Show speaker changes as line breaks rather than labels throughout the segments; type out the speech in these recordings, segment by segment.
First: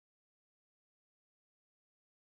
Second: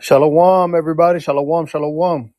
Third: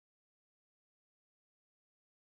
Shalom, everybody. Shalom, shalom.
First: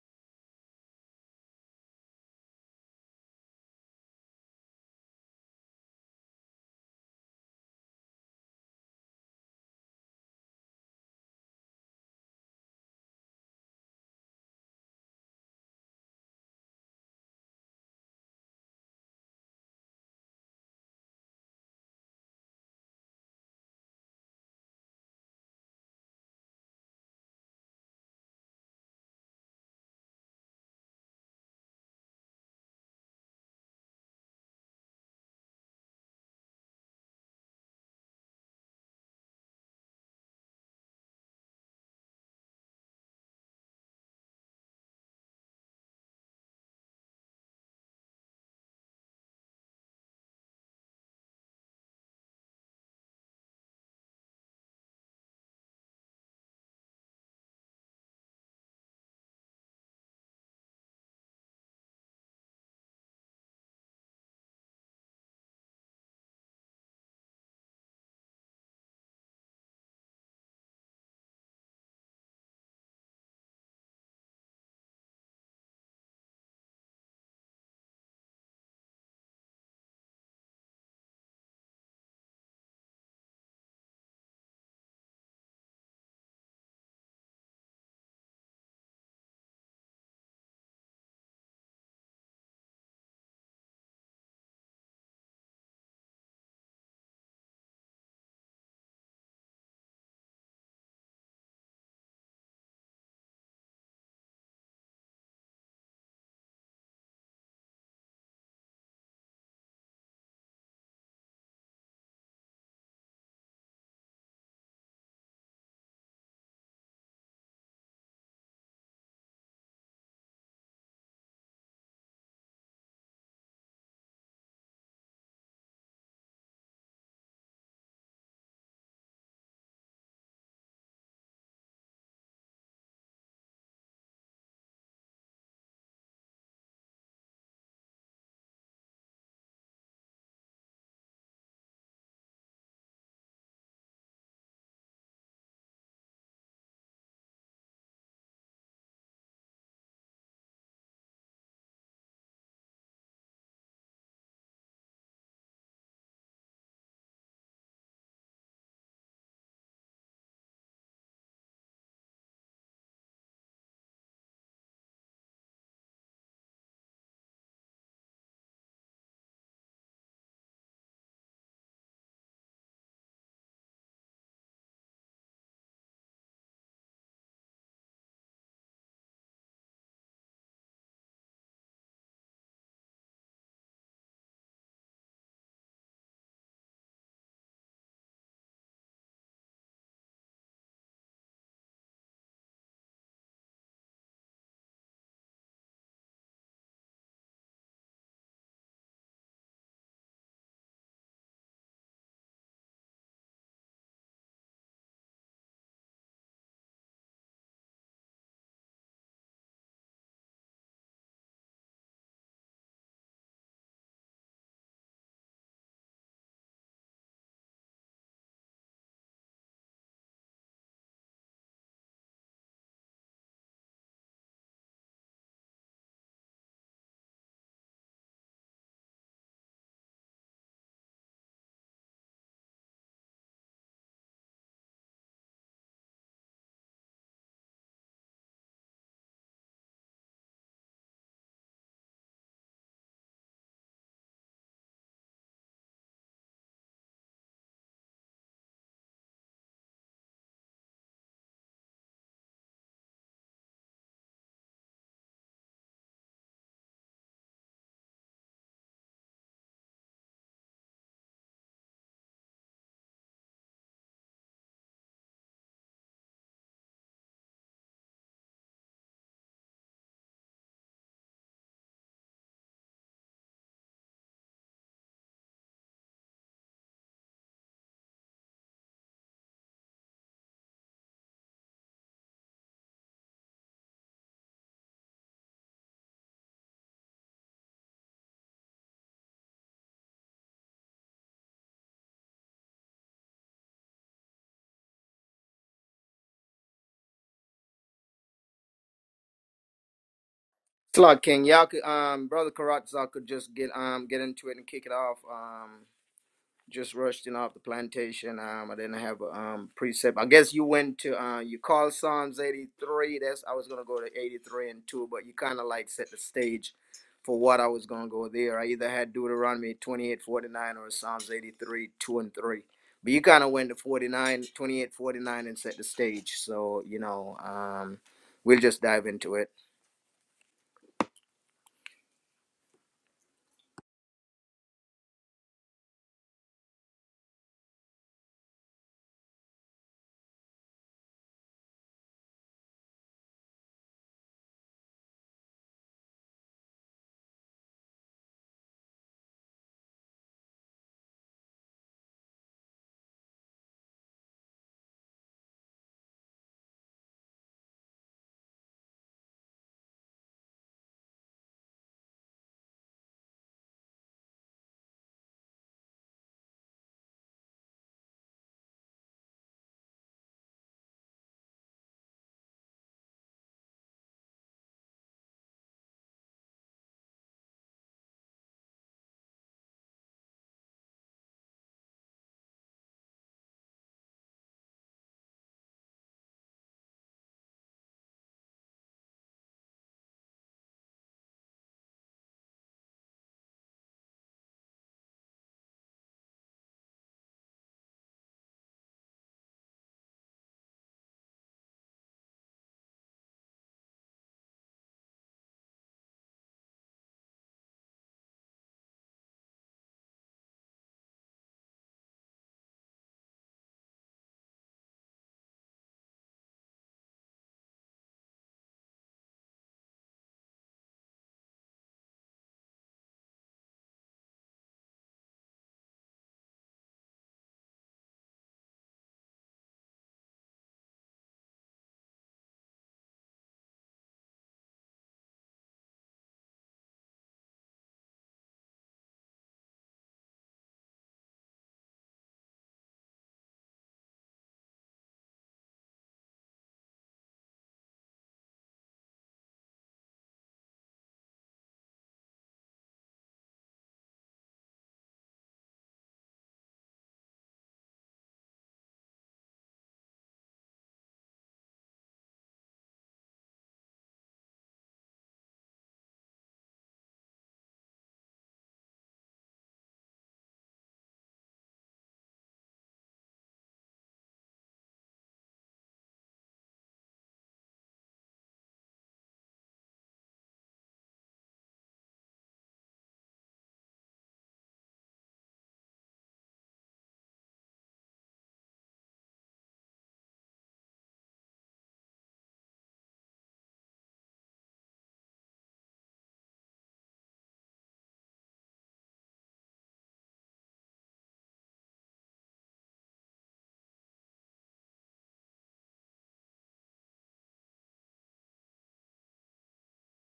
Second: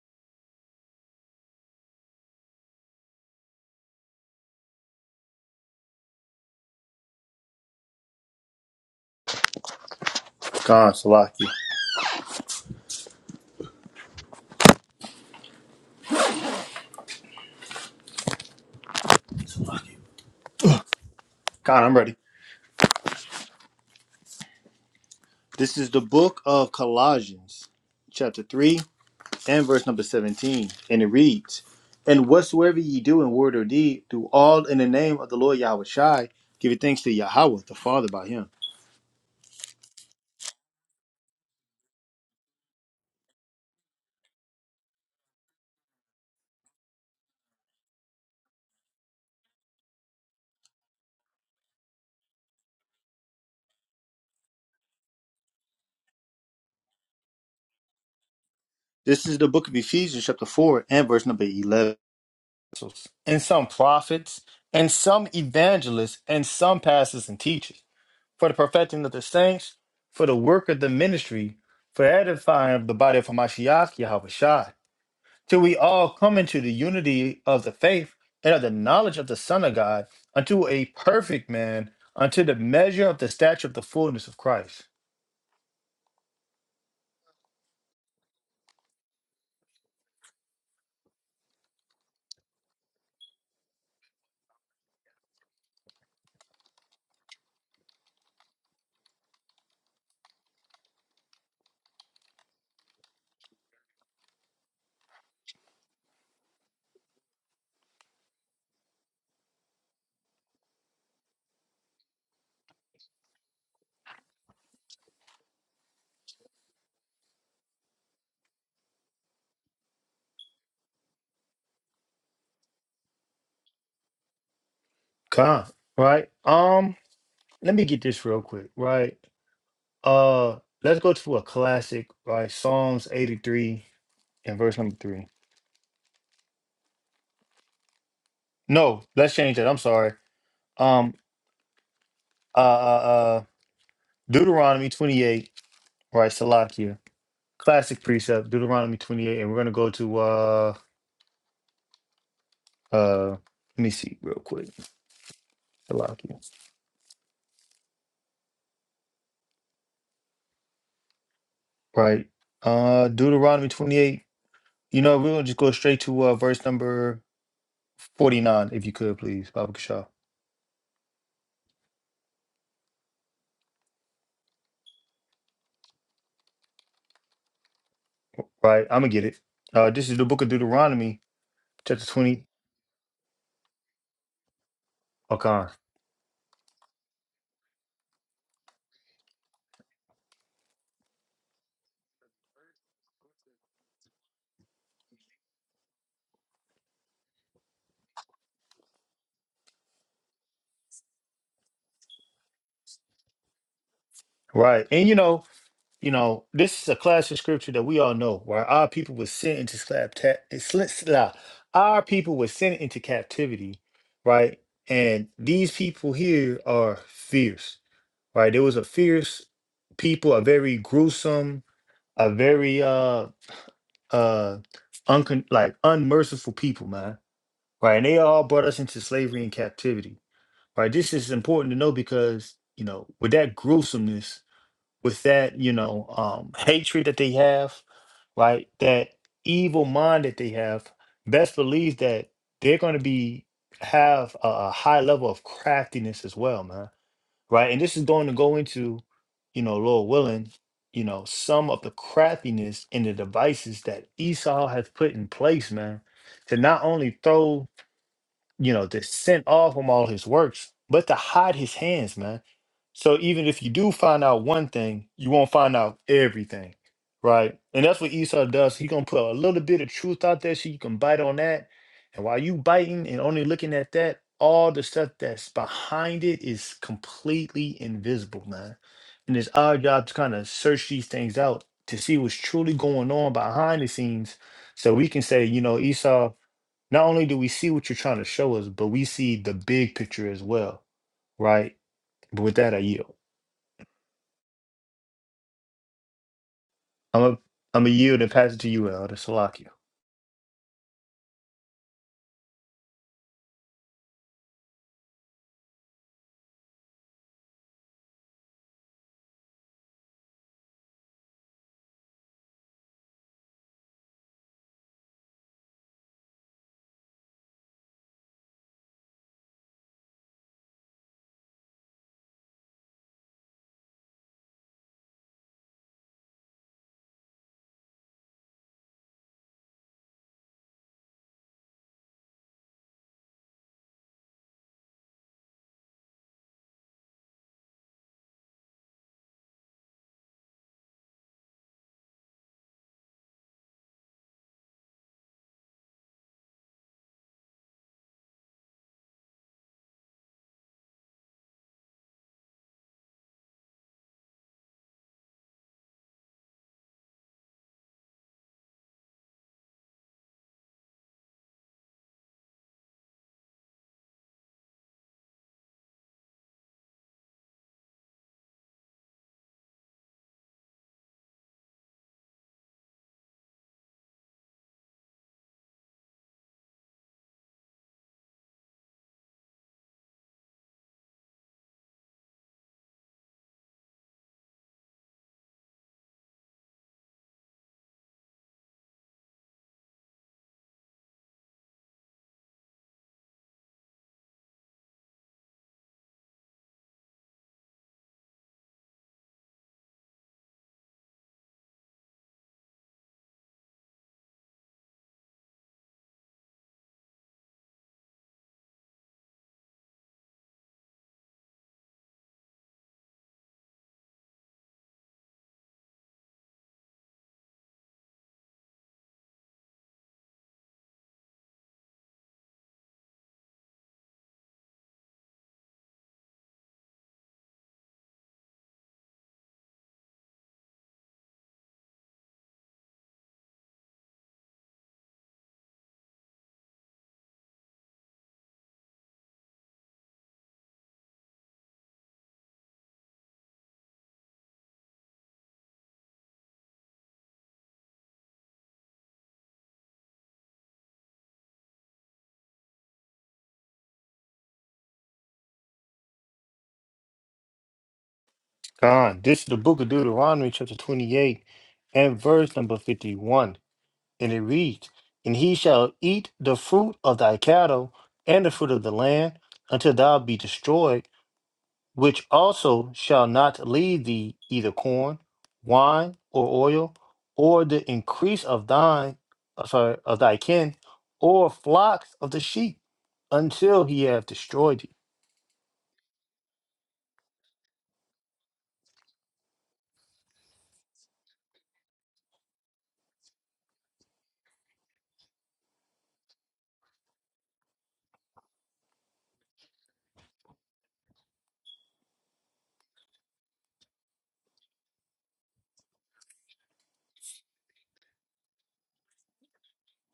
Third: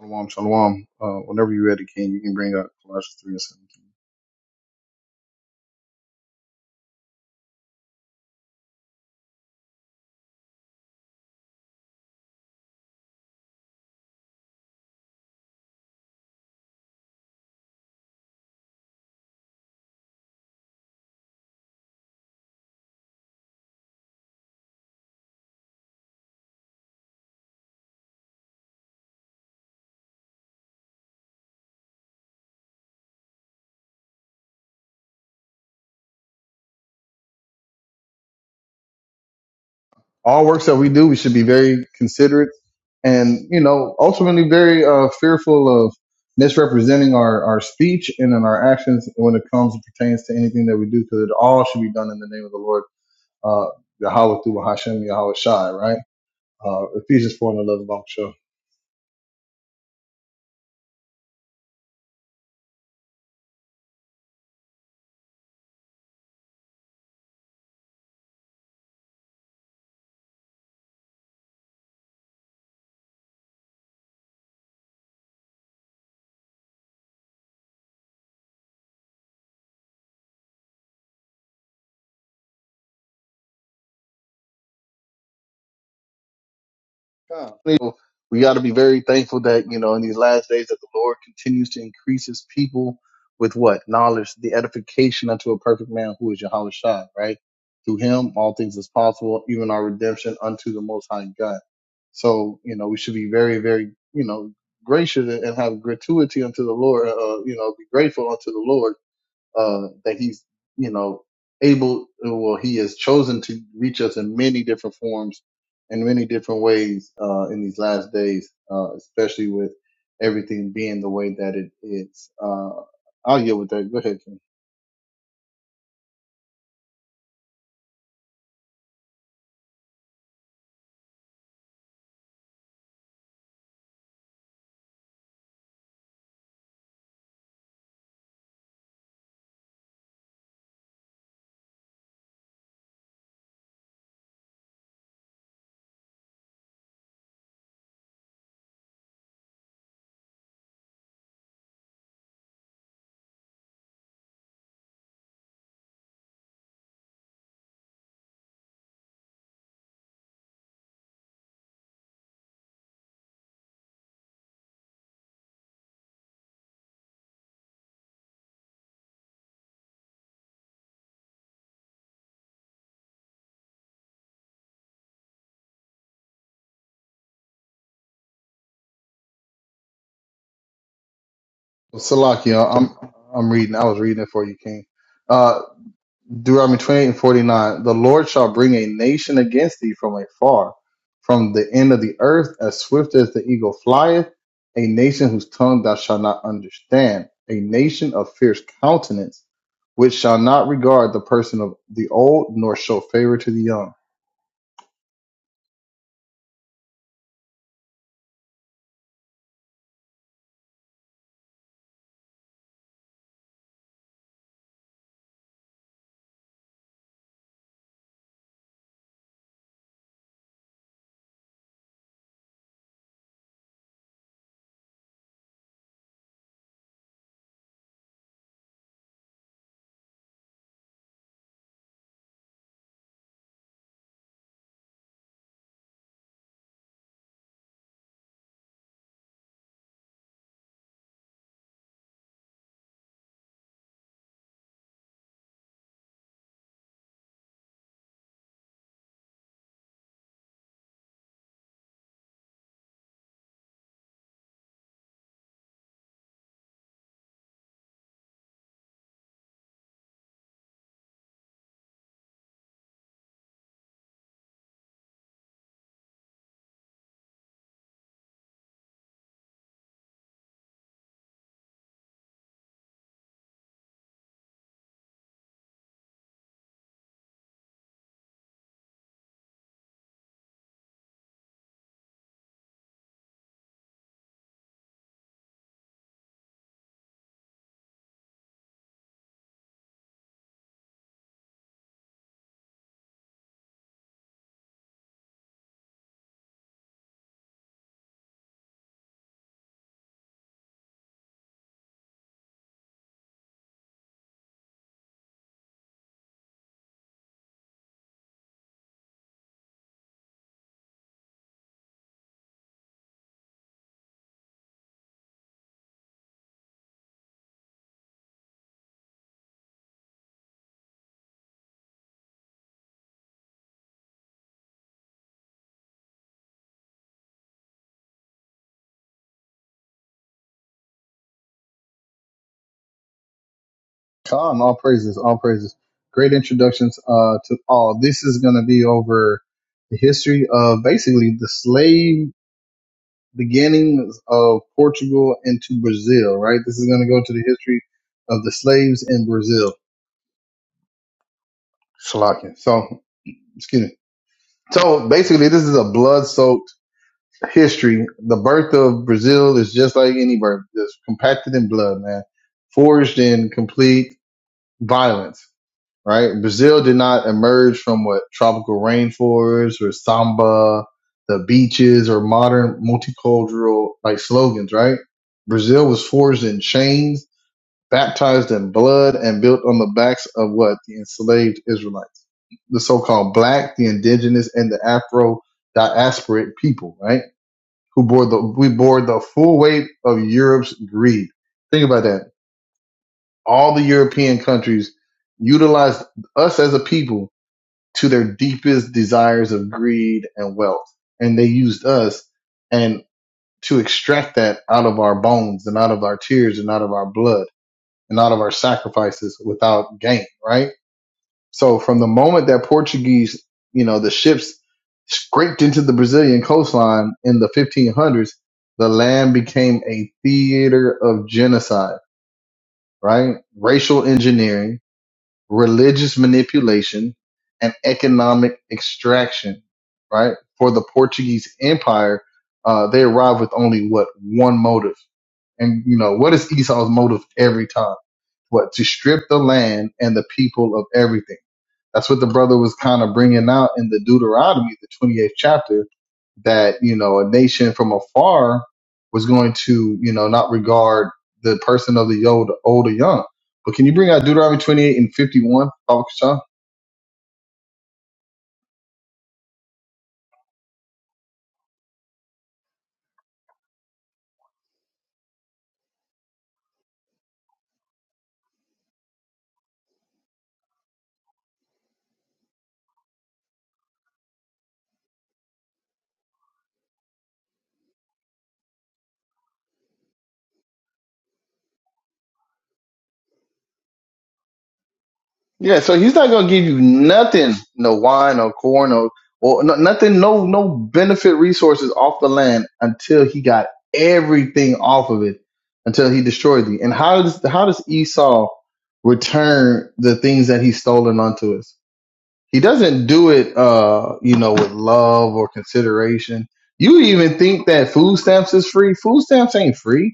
Shalom, shalom. Uh, whenever you're ready, King, you can bring up Colossians 3 and 17.
Khan Salaki. Salaki. Khan, I'm ready. This is the book of Colossians, chapter 3, and verse number 17. And it reads, And whatsoever ye do in word or deed, do all in the name of the Lord Yahweh Shai, giving thanks to Yahweh, the Father, by him.
All works that we do, we should be very considerate and, you know, ultimately very uh, fearful of misrepresenting our, our speech and in our actions when it comes and pertains to anything that we do, because it all should be done in the name of the Lord, uh, Yahweh through Hashem, Yahweh Shai, right? Uh, Ephesians 4 and 11,
This is the book of Ephesians, chapter 4, and verse number 11. And some prophets, and some evangelists, and some pastors and teachers. for the perfecting of the saints, for the work of the ministry, for edifying of the body of Hamashiach, Yahweh Shai, till we all come into the unity of the faith and of the knowledge of the Son of God, unto a perfect man, unto the measure of the stature of the fullness of Christ.
God. You know, we got to be very thankful that, you know, in these last days that the Lord continues to increase his people with what? Knowledge, the edification unto a perfect man who is Yahweh Shai, right? Through him, all things is possible, even our redemption unto the Most High God. So, you know, we should be very, very, you know, gracious and and have gratuity unto the Lord, uh, uh, you know, be grateful unto the Lord uh, that he's, you know, able, well, he has chosen to reach us in many different forms and many different ways, uh, in these last days, uh, especially with everything being the way that it is. Uh, I'll get with that. Go ahead, King.
Come, right? Um, let me get this real quick, right? Uh, let's go to a classic, right? Psalms 83 and verse number three. No, let's change that. I'm sorry. Um, uh, uh, uh, Deuteronomy 28, right? Salakia. Classic precept, Deuteronomy 28. And we're going to go to, uh, uh, let me see real quick. Salakia, right? Uh, Deuteronomy 28. You know, we're going to just go straight to uh, verse number 49, if you could, please, Baba Kashaw. Right? I'm going to get it. Uh, this is the book of Deuteronomy,
Well,
chapter 20.
Salakia, I'm, I'm reading. I was reading it for you, King. Uh,
Okay.
Deuteronomy 28 and 49, the Lord shall bring a nation against thee from afar, from the end of the earth, as swift as the eagle flieth, a nation whose tongue thou shalt not understand, a nation of fierce countenance, which shall not regard the person of the old, nor show favor to the young.
Right. And, you know, You know, this is a class of scripture that we all know where our people were sent into slap ta- sl- sla- our people were sent into captivity, right? And these people here are fierce, right? There was a fierce people, a very gruesome, a very uh uh uncon like unmerciful people, man. Right. And they all brought us into slavery and captivity. Right. This is important to know because, you know, with that gruesomeness with that, you know, um, hatred that they have, right? That evil mind that they have, best believes that they're going to be have a, a high level of craftiness as well, man. Right? And this is going to go into, you know, Lord willing, you know, some of the craftiness in the devices that Esau has put in place, man, to not only throw you know, to send off from all his works, but to hide his hands, man. So even if you do find out one thing, you won't find out everything, right? And that's what Esau does. He gonna put a little bit of truth out there so you can bite on that. And while you biting and only looking at that, all the stuff that's behind it is completely invisible, man. And it's our job to kind of search these things out to see what's truly going on behind the scenes, so we can say, you know, Esau not only do we see what you're trying to show us, but we see the big picture as well, right? But with that, I yield. I'm a, I'm a yield and pass it to you, Elder Salakia.
Slot King, y'all could um brother Karatza could just get um get into it and kick it off. Um just rushed in off the plantation. Um I didn't have a um precept. I guess you went to uh you called Psalms eighty three. That's I was gonna go to eighty three and two, but you kinda like set the stage for what I was gonna go there. I either had Deuteronomy twenty eight forty nine or Psalms eighty three, two and three. But you kinda went to 49, 28, 49 and set the stage. So, you know, um we'll just dive into it.
Come, all praises, all praises. Great introductions uh, to all. This is going to be over the history of basically the slave beginnings of Portugal into Brazil, right? This is going to go to the history of the slaves in Brazil. Slovakia. So, excuse me. So basically, this is a blood-soaked history. The birth of Brazil is just like any birth, just compacted in blood, man. Forged in complete violence right? Brazil did not emerge from what tropical rainforests or samba, the beaches or modern multicultural like slogans, right? Brazil was forged in chains, baptized in blood, and built on the backs of what? The enslaved Israelites, the so-called black, the indigenous, and the Afro diasporic people, right? Who bore the, we bore the full weight of Europe's greed. Think about that. All the European countries utilized us as a people to their deepest desires of greed and wealth. And they used us and to extract that out of our bones and out of our tears and out of our blood and out of our sacrifices without gain, right? So from the moment that Portuguese, you know, the ships scraped into the Brazilian coastline in the 1500s, the land became a theater of genocide, right? Racial engineering, religious manipulation, and economic extraction, right? For the Portuguese Empire, uh, they arrived with only what one motive. And you know, what is Esau's motive every time? What? To strip the land and the people of everything that's what the brother was kind of bringing out in the Deuteronomy, the 28th chapter, that, you know, a nation from afar was going to, you know, not regard the person of the old, old or young. But can you bring out Deuteronomy 28 and 51, Baba Kashan?
God, this is the book of Deuteronomy, chapter 28, and verse number 51. And it reads, And he shall eat the fruit of thy cattle and the fruit of the land until thou be destroyed which also shall not leave thee either corn, wine, or oil, or the increase of thine, uh, sorry, of thy kin, or flocks of the sheep, until he have destroyed thee.
Yeah, so he's not gonna give you nothing, no wine or corn or or no, nothing, no no benefit resources off the land until he got everything off of it, until he destroyed thee. And how does how does Esau return the things that he's stolen unto us? He doesn't do it, uh, you know, with love or consideration. You even think that food stamps is free? Food stamps ain't free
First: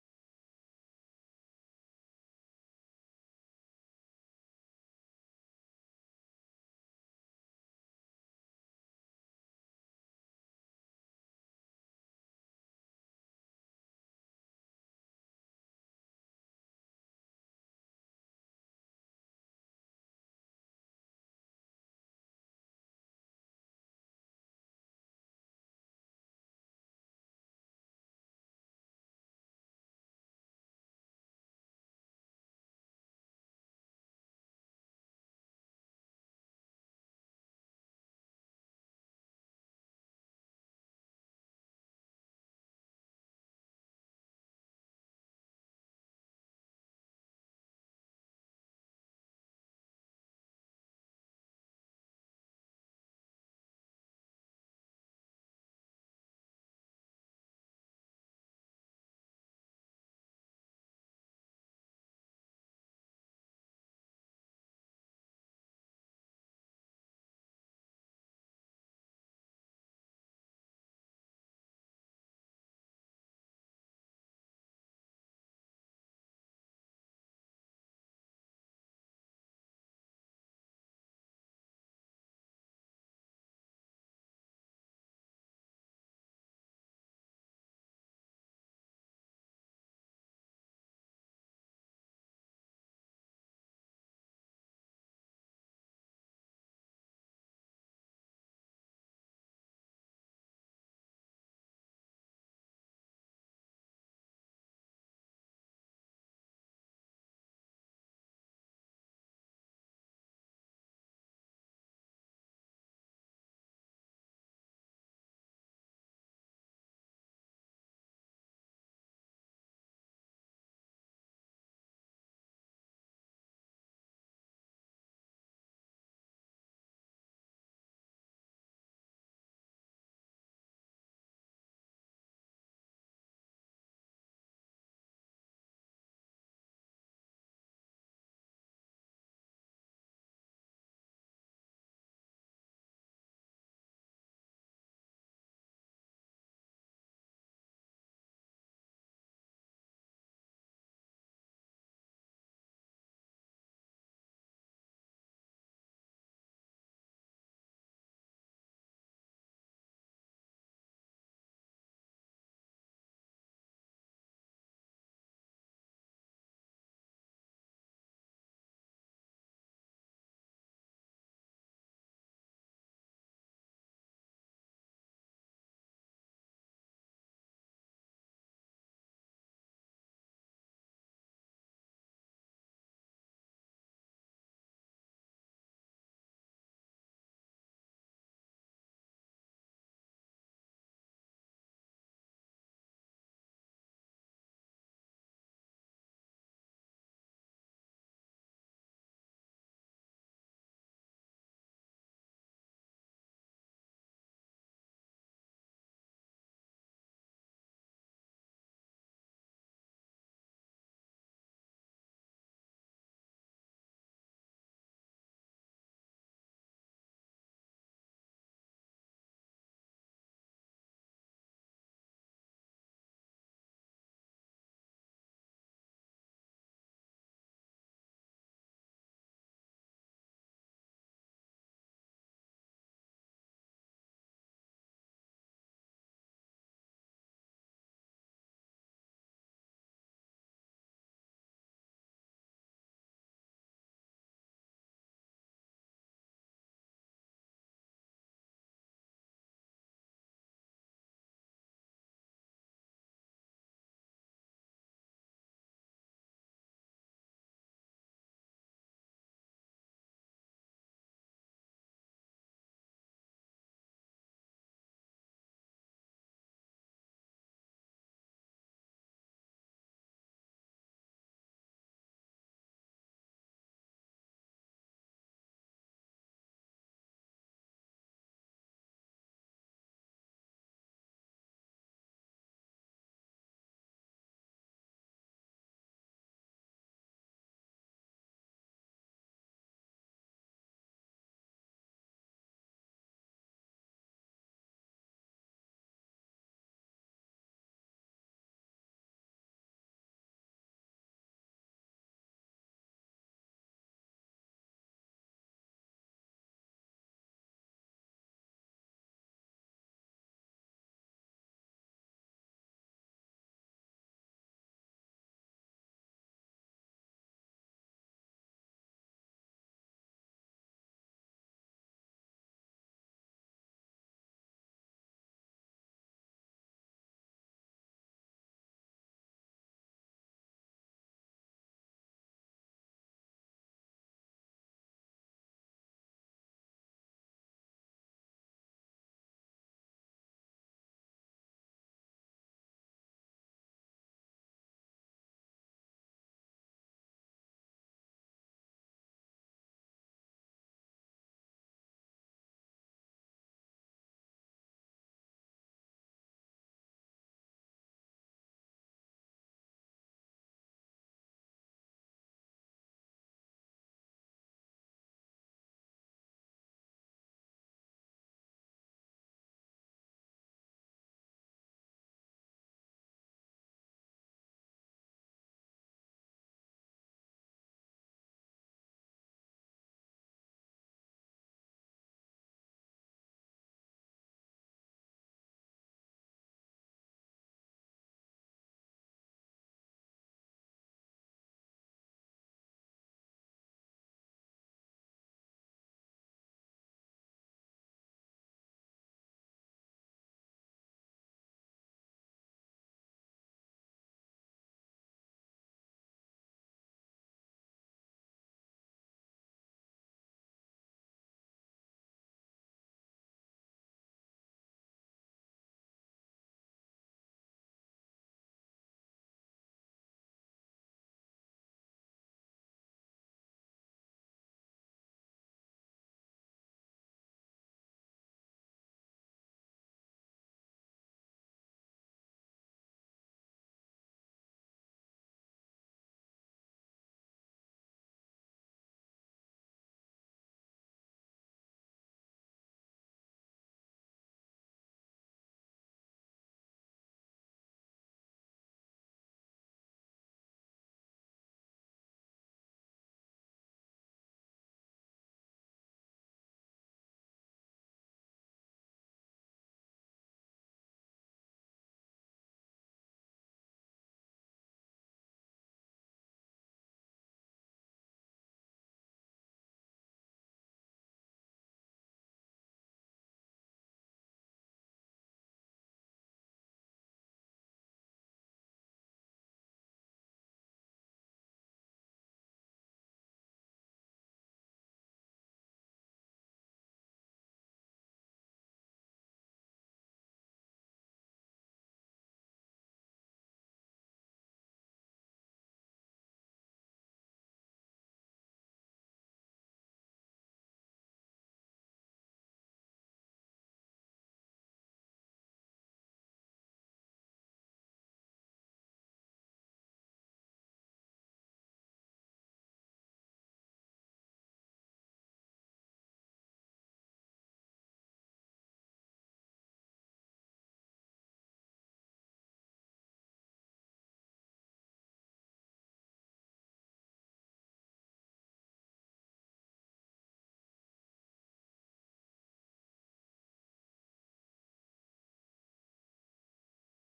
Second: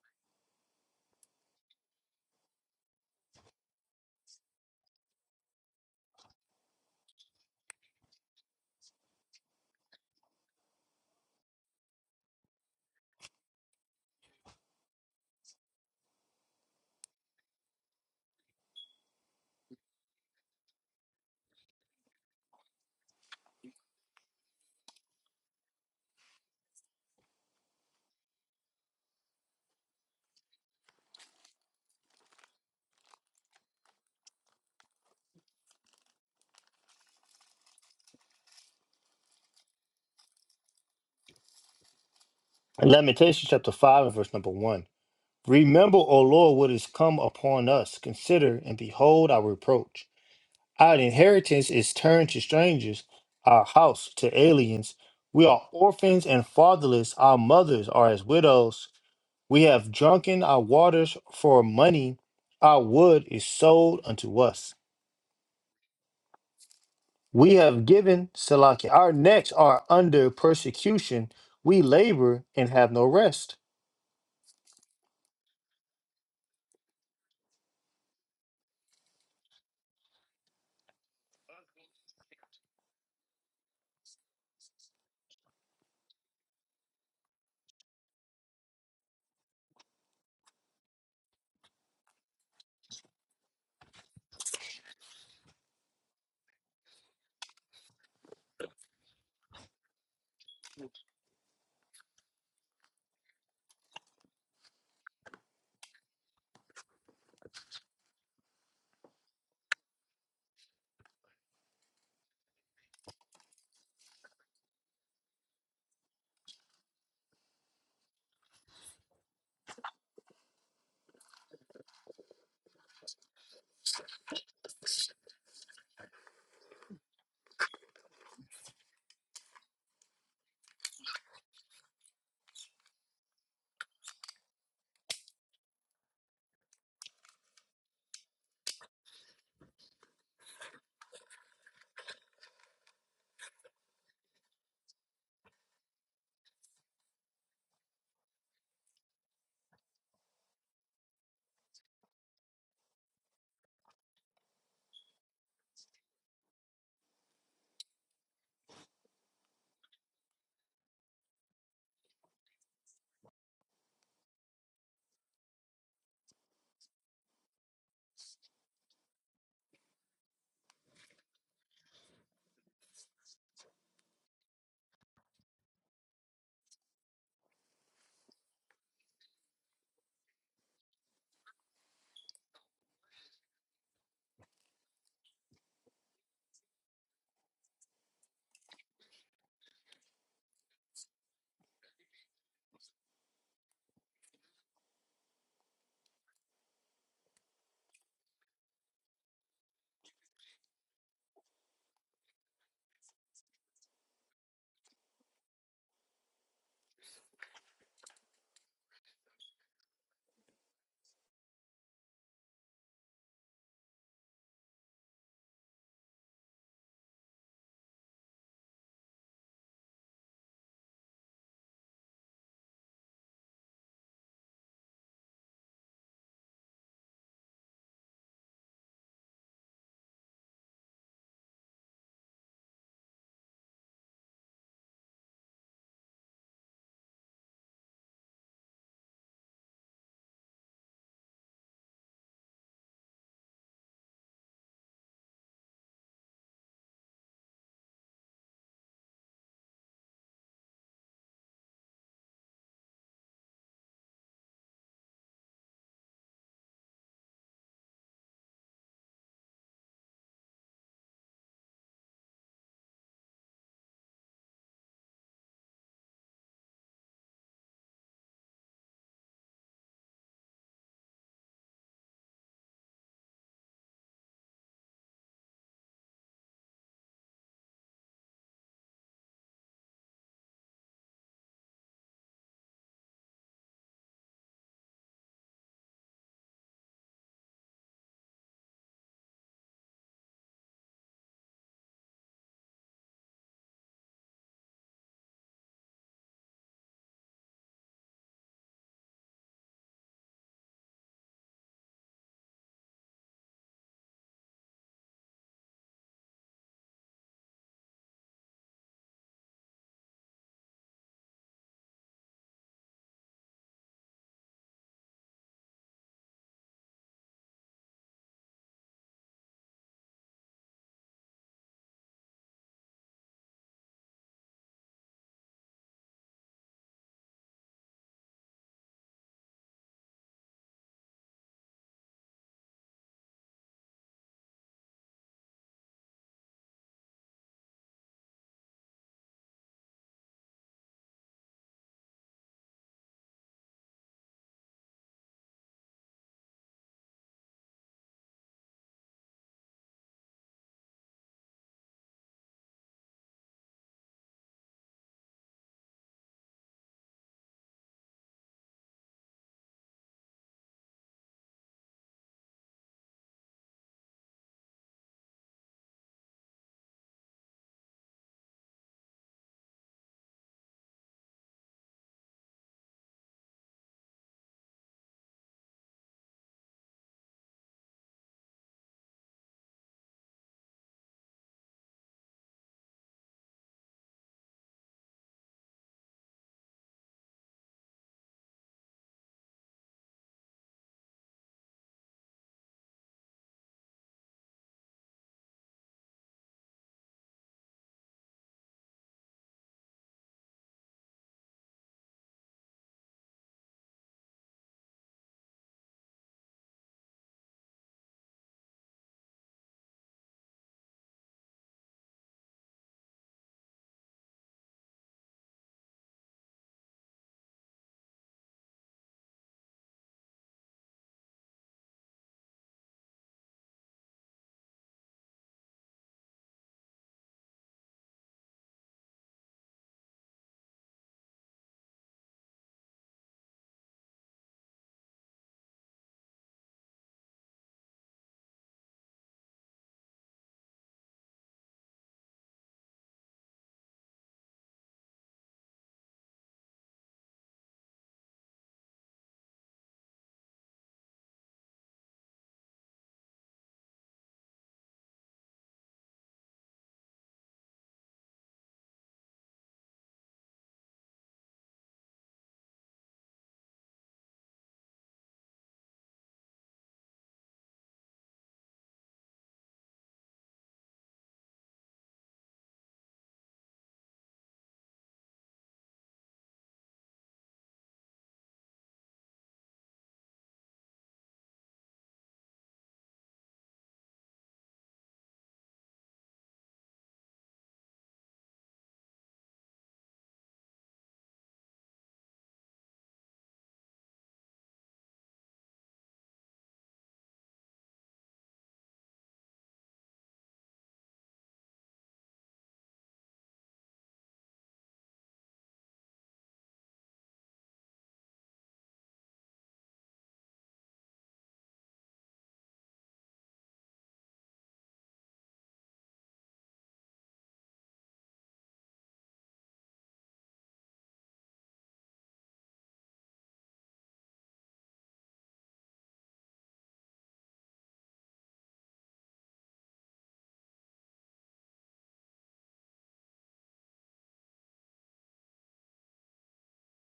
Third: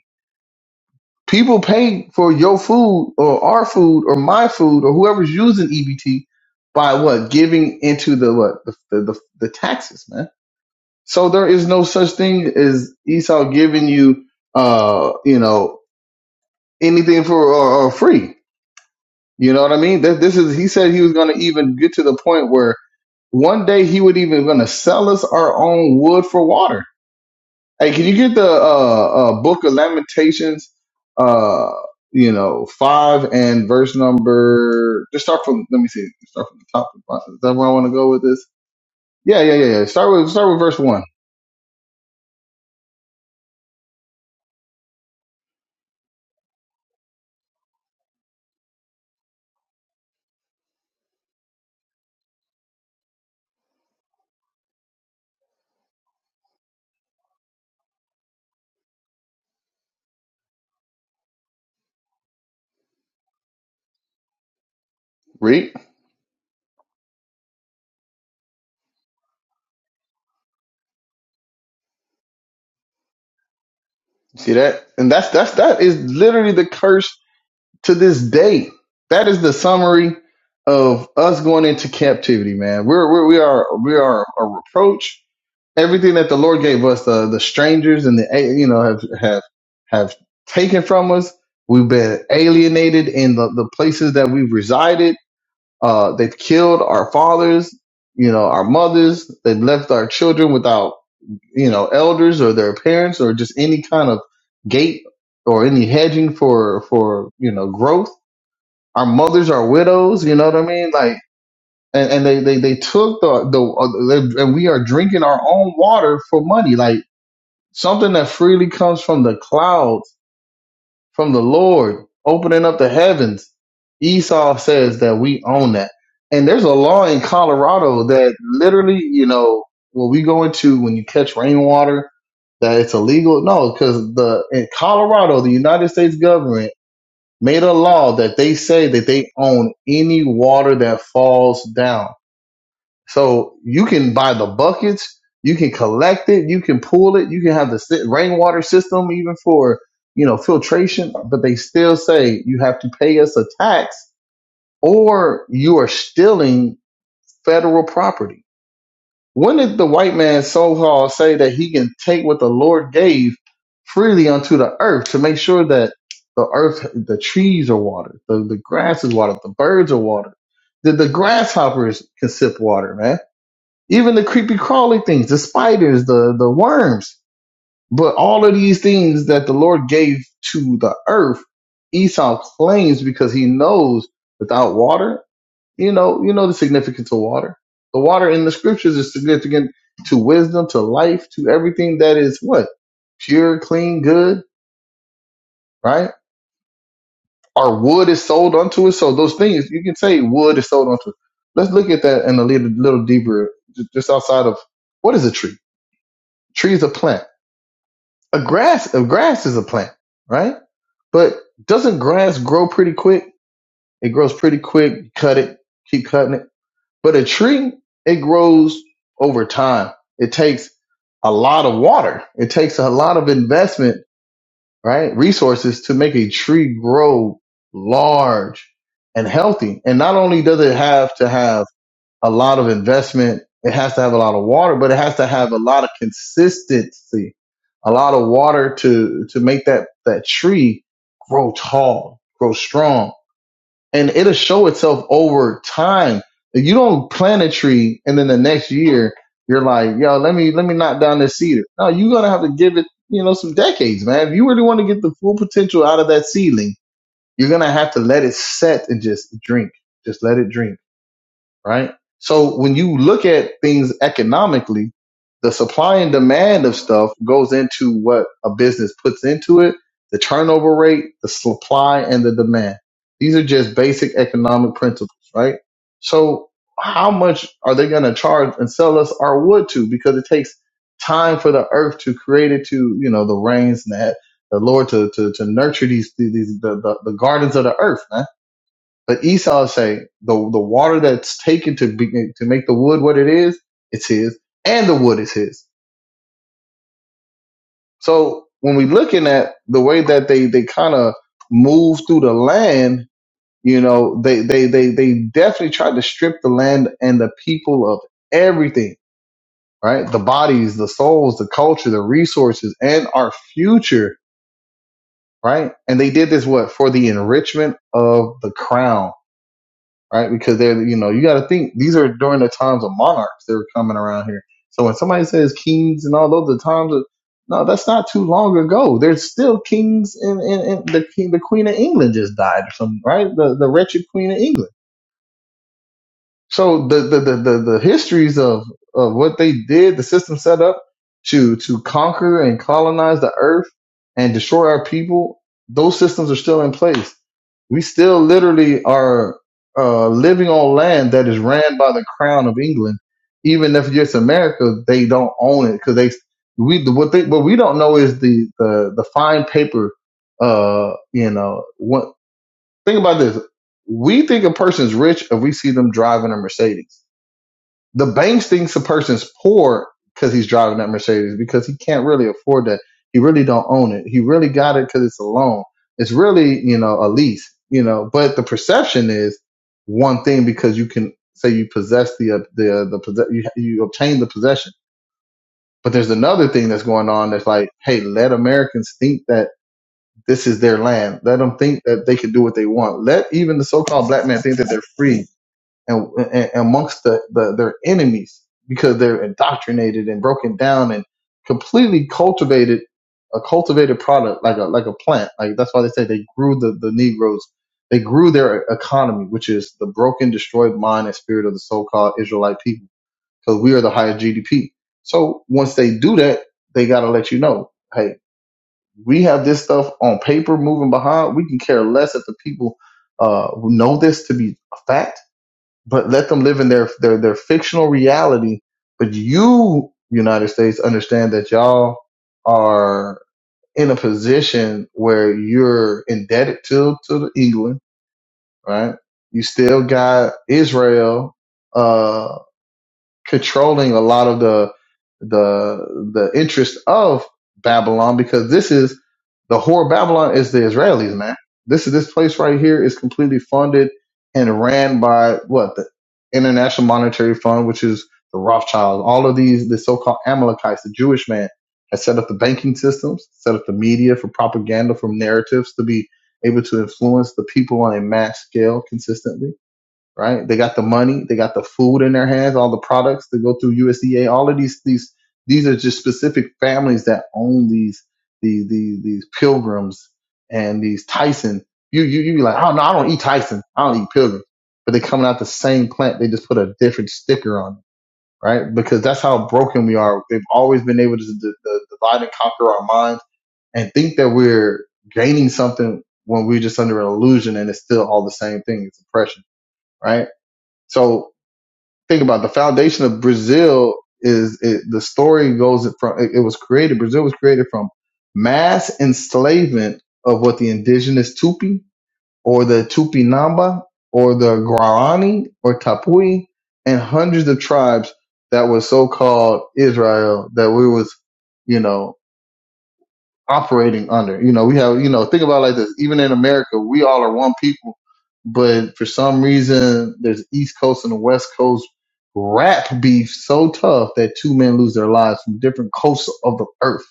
People pay for your food or our food or my food or whoever's using EBT by what giving into the what the the, the, the taxes, man. So there is no such thing as Esau giving you uh you know anything for or, or free. You know what I mean? That this is he said he was going to even get to the point where one day he would even going to sell us our own wood for water. Hey, can you get the uh, uh, Book of Lamentations, uh, you know, five and verse number? Just start from. Let me see. Start from the top. to the bottom. Is that where I want to go with this? Yeah, yeah, yeah, yeah. Start with start with verse one.
Lamentations chapter five and verse number one. Remember, O Lord, what is come upon us. Consider and behold our reproach. Our inheritance is turned to strangers, our house to aliens. We are orphans and fatherless. Our mothers are as widows. We have drunken our waters for money. Our wood is sold unto us.
Read.
We have given Salakia. Our necks are under persecution. We labor and have no rest.
See that? And that's that's that is literally the curse to this day. That is the summary of us going into captivity, man. We're, we're we are we are a reproach everything that the Lord gave us, the the strangers and the a- you know have have have taken from us. We've been alienated in the, the places that we've resided. Uh, they've killed our fathers, you know, our mothers. They've left our children without you know elders or their parents or just any kind of gate or any hedging for for you know growth. Our mothers are widows. You know what I mean? Like. And, and they, they, they took the, the, uh, they- and we are drinking our own water for money. Like, something that freely comes from the clouds, from the Lord, opening up the heavens. Esau says that we own that. And there's a law in Colorado that literally, you know, when we go into when you catch rainwater, that it's illegal. No, because the in Colorado, the United States government made a law that they say that they own any water that falls down. So you can buy the buckets, you can collect it, you can pool it, you can have the si- rainwater system even for you know filtration, but they still say you have to pay us a tax or you are stealing federal property. When did the white man so-called say that he can take what the Lord gave freely unto the earth to make sure that the earth, the trees are watered, the, the grass is watered, the birds are watered, the, the grasshoppers can sip water, man even the creepy crawly things, the spiders, the the worms. But all of these things that the Lord gave to the earth, Esau claims because he knows without water, you know, you know the significance of water. The water in the scriptures is significant to wisdom, to life, to everything that is what? Pure, clean, good, right? Our wood is sold unto us. So those things, you can say wood is sold unto us. Let's look at that in a little, little deeper, ju- just outside of what is a tree? Tree is a plant a grass a grass is a plant, right? But doesn't grass grow pretty quick? It grows pretty quick. cut it, keep cutting it. But a tree, it grows over time. It takes a lot of water. It takes a lot of investment, right? Resources to make a tree grow large and healthy. And not only does it have to have a lot of investment. It has to have a lot of water, but it has to have a lot of consistency, a lot of water to to make that that tree grow tall, grow strong, and it'll show itself over time. If You don't plant a tree and then the next year you're like, yo, let me let me knock down this cedar. No, you're gonna have to give it, you know, some decades, man. If you really want to get the full potential out of that seedling, you're gonna have to let it set and just drink. Just let it drink right? So when you look at things economically, the supply and demand of stuff goes into what a business puts into it, the turnover rate, the supply and the demand. These are just basic economic principles, right? So how much are they going to charge and sell us our wood to? Because it takes time for the earth to create it to, you know, the rains and that the Lord to, to, to nurture these, these, the, the, the gardens of the earth, man but Esau say the the water that's taken to be, to make the wood what it is, it's his, and the wood is his. So when we looking at the way that they they kind of move through the land, you know, they they they they definitely tried to strip the land and the people of everything, right? The bodies, the souls, the culture, the resources, and our future, right? And they did this what for the enrichment of the crown right? Because they're, you know, you got to think these are during the times of monarchs that were coming around here. So when somebody says kings and all those, the times of, no, that's not too long ago. There's still kings and, and, and the king, the queen of England just died or something, right? The, the wretched queen of England. So the the, the, the the histories of, of what they did, the system set up to to conquer and colonize the earth and destroy our people, those systems are still in place. We still literally are uh, living on land that is ran by the crown of England. Even if it's America, they don't own it because they we what they what we don't know is the the the fine paper. Uh, you know, what. Think about this. We think a person's rich if we see them driving a Mercedes. The banks thinks a person's poor because he's driving that Mercedes because he can't really afford that. He really don't own it. He really got it because it's a loan. It's really, you know, a lease, you know, but the perception is one thing because you can say you possess the, uh, the, uh, the, possess- you, you obtain the possession. But there's another thing that's going on that's like, hey, let Americans think that this is their land. Let them think that they can do what they want. Let even the so-called black man think that they're free and, and amongst the, the their enemies because they're indoctrinated and broken down and completely cultivated a cultivated product like a like a plant. Like that's why they say they grew the the Negroes. They grew their economy, which is the broken, destroyed mind and spirit of the so-called Israelite people, because we are the higher GDP. So once they do that, they got to let you know, hey, we have this stuff on paper moving behind. We can care less if the people uh, who know this to be a fact, but let them live in their, their, their fictional reality. But you, United States, understand that y'all are in a position where you're indebted to, to the England, right? You still got Israel. uh, controlling a lot of the the the interest of Babylon because this is the whore Babylon is the Israelis, man. This is this place right here is completely funded and ran by what the International Monetary Fund, which is the Rothschilds. All of these, the so-called Amalekites, the Jewish man, has set up the banking systems, set up the media for propaganda, from narratives to be able to influence the people on a mass scale consistently right? They got the money, they got the food in their hands, all the products that go through USDA. All of these these these are just specific families that own these these these, these pilgrims and these Tyson. You you you be like, oh no, I don't eat Tyson. I don't eat pilgrim. But they coming out the same plant. They just put a different sticker on it, right? Because that's how broken we are. they have always been able to d- d- divide and conquer our minds and think that we're gaining something when we're just under an illusion and it's still all the same thing. It's oppression, right? So think about it, the foundation of Brazil is it, the story goes from it, it was created. Brazil was created from mass enslavement of what the indigenous Tupi or the Tupi Namba or the Guarani or Tapui and hundreds of tribes that was so called Israel that we was you know operating under. You know, we have, you know, think about it like this. Even in America, we all are one people, but for some reason, there's East Coast and the West Coast rap beef so tough that two men lose their lives from different coasts of the earth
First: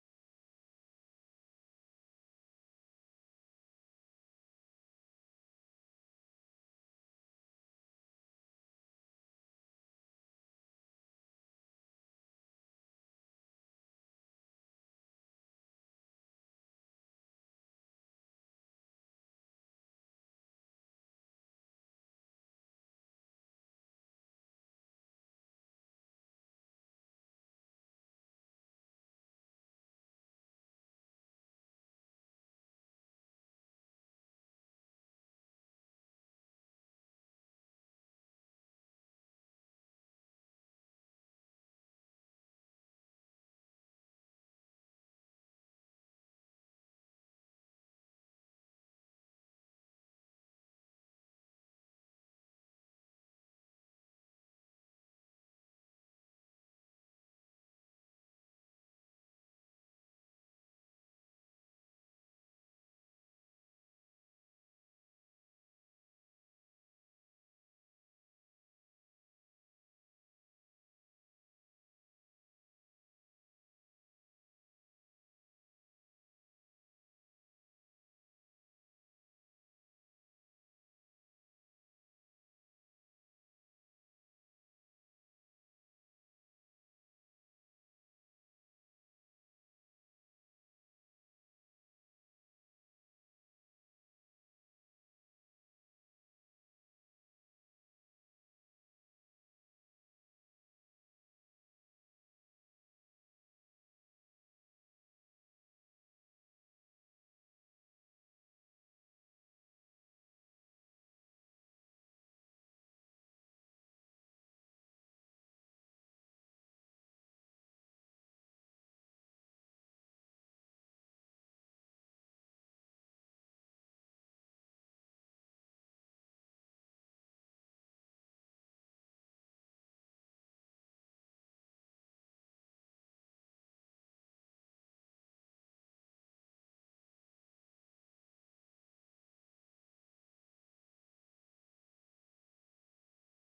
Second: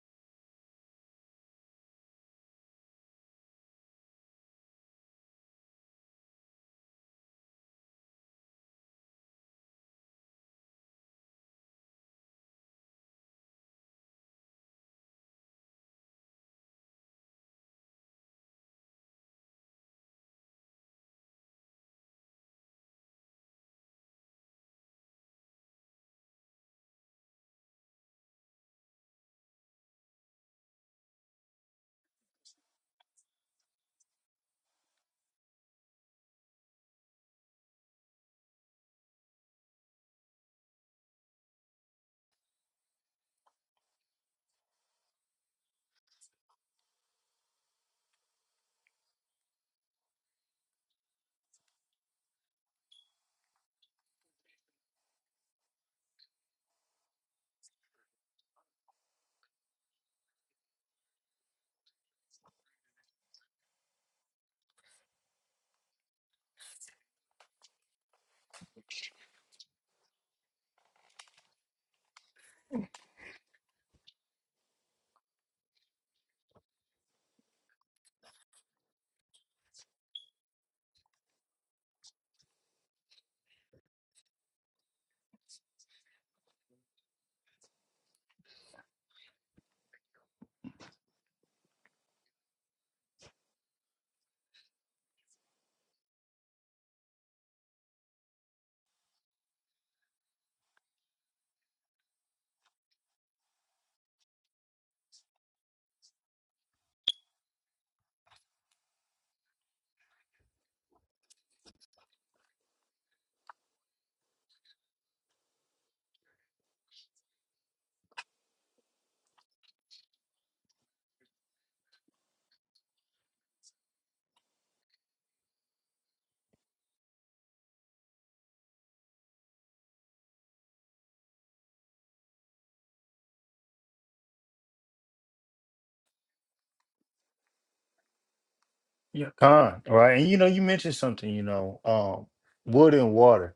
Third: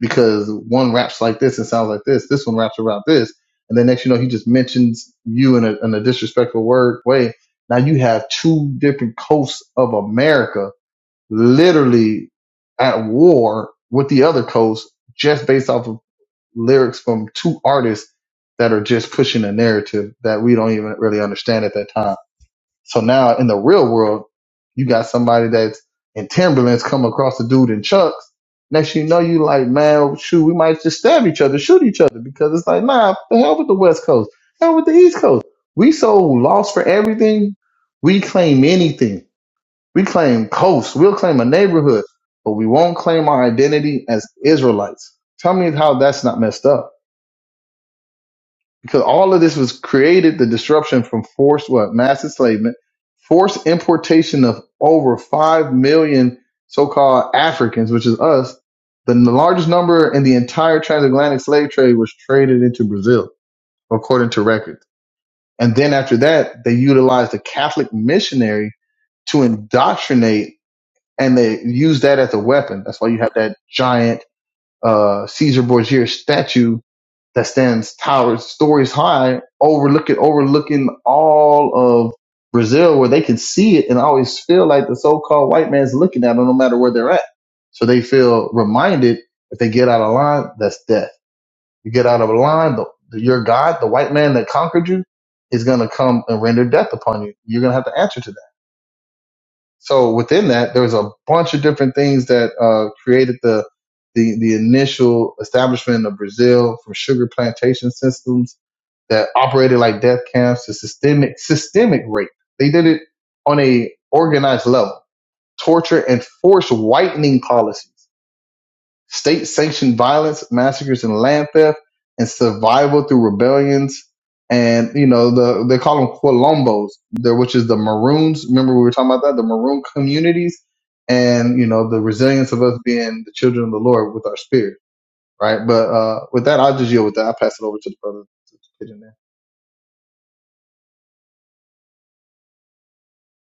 because one raps like this and sounds like this, this one raps about this. And then next, you know, he just mentions you in a, in a disrespectful word way. Now you have two different coasts of America literally at war with the other coast just based off of lyrics from two artists that are just pushing a narrative that we don't even really understand at that time. So now in the real world, you got somebody that's in Timberlands come across a dude in Chucks. Next thing you know, you like, man, shoot, we might just stab each other, shoot each other because it's like, nah, the hell with the West Coast, hell with the East Coast. We so lost for everything. We claim anything. We claim coast. We'll claim a neighborhood, but we won't claim our identity as Israelites. Tell me how that's not messed up because all of this was created the disruption from forced what mass enslavement, forced importation of over five million so-called Africans, which is us. The largest number in the entire transatlantic slave trade was traded into Brazil, according to records. And then after that, they utilized a Catholic missionary to indoctrinate, and they used that as a weapon. That's why you have that giant uh, Caesar Borgia statue that stands towers stories high, overlooking overlooking all of Brazil, where they can see it and always feel like the so-called white man's looking at them, no matter where they're at. So they feel reminded if they get out of line, that's death. You get out of line, the, your God, the white man that conquered you, is going to come and render death upon you. You're going to have to answer to that. So within that, there's a bunch of different things that uh, created the, the the initial establishment of Brazil from sugar plantation systems that operated like death camps to systemic systemic rape. They did it on a organized level, torture and forced whitening policies state sanctioned violence, massacres and land theft, and survival through rebellions. And you know, the they call them Quilombos, there which is the Maroons. Remember we were talking about that, the Maroon communities, and you know, the resilience of us being the children of the Lord with our spirit, right? But uh with that, I'll just yield with that. I'll pass it over to the brother to get in there.
Yeah, con, right? And you know, you mentioned something, you know, um, wood and water,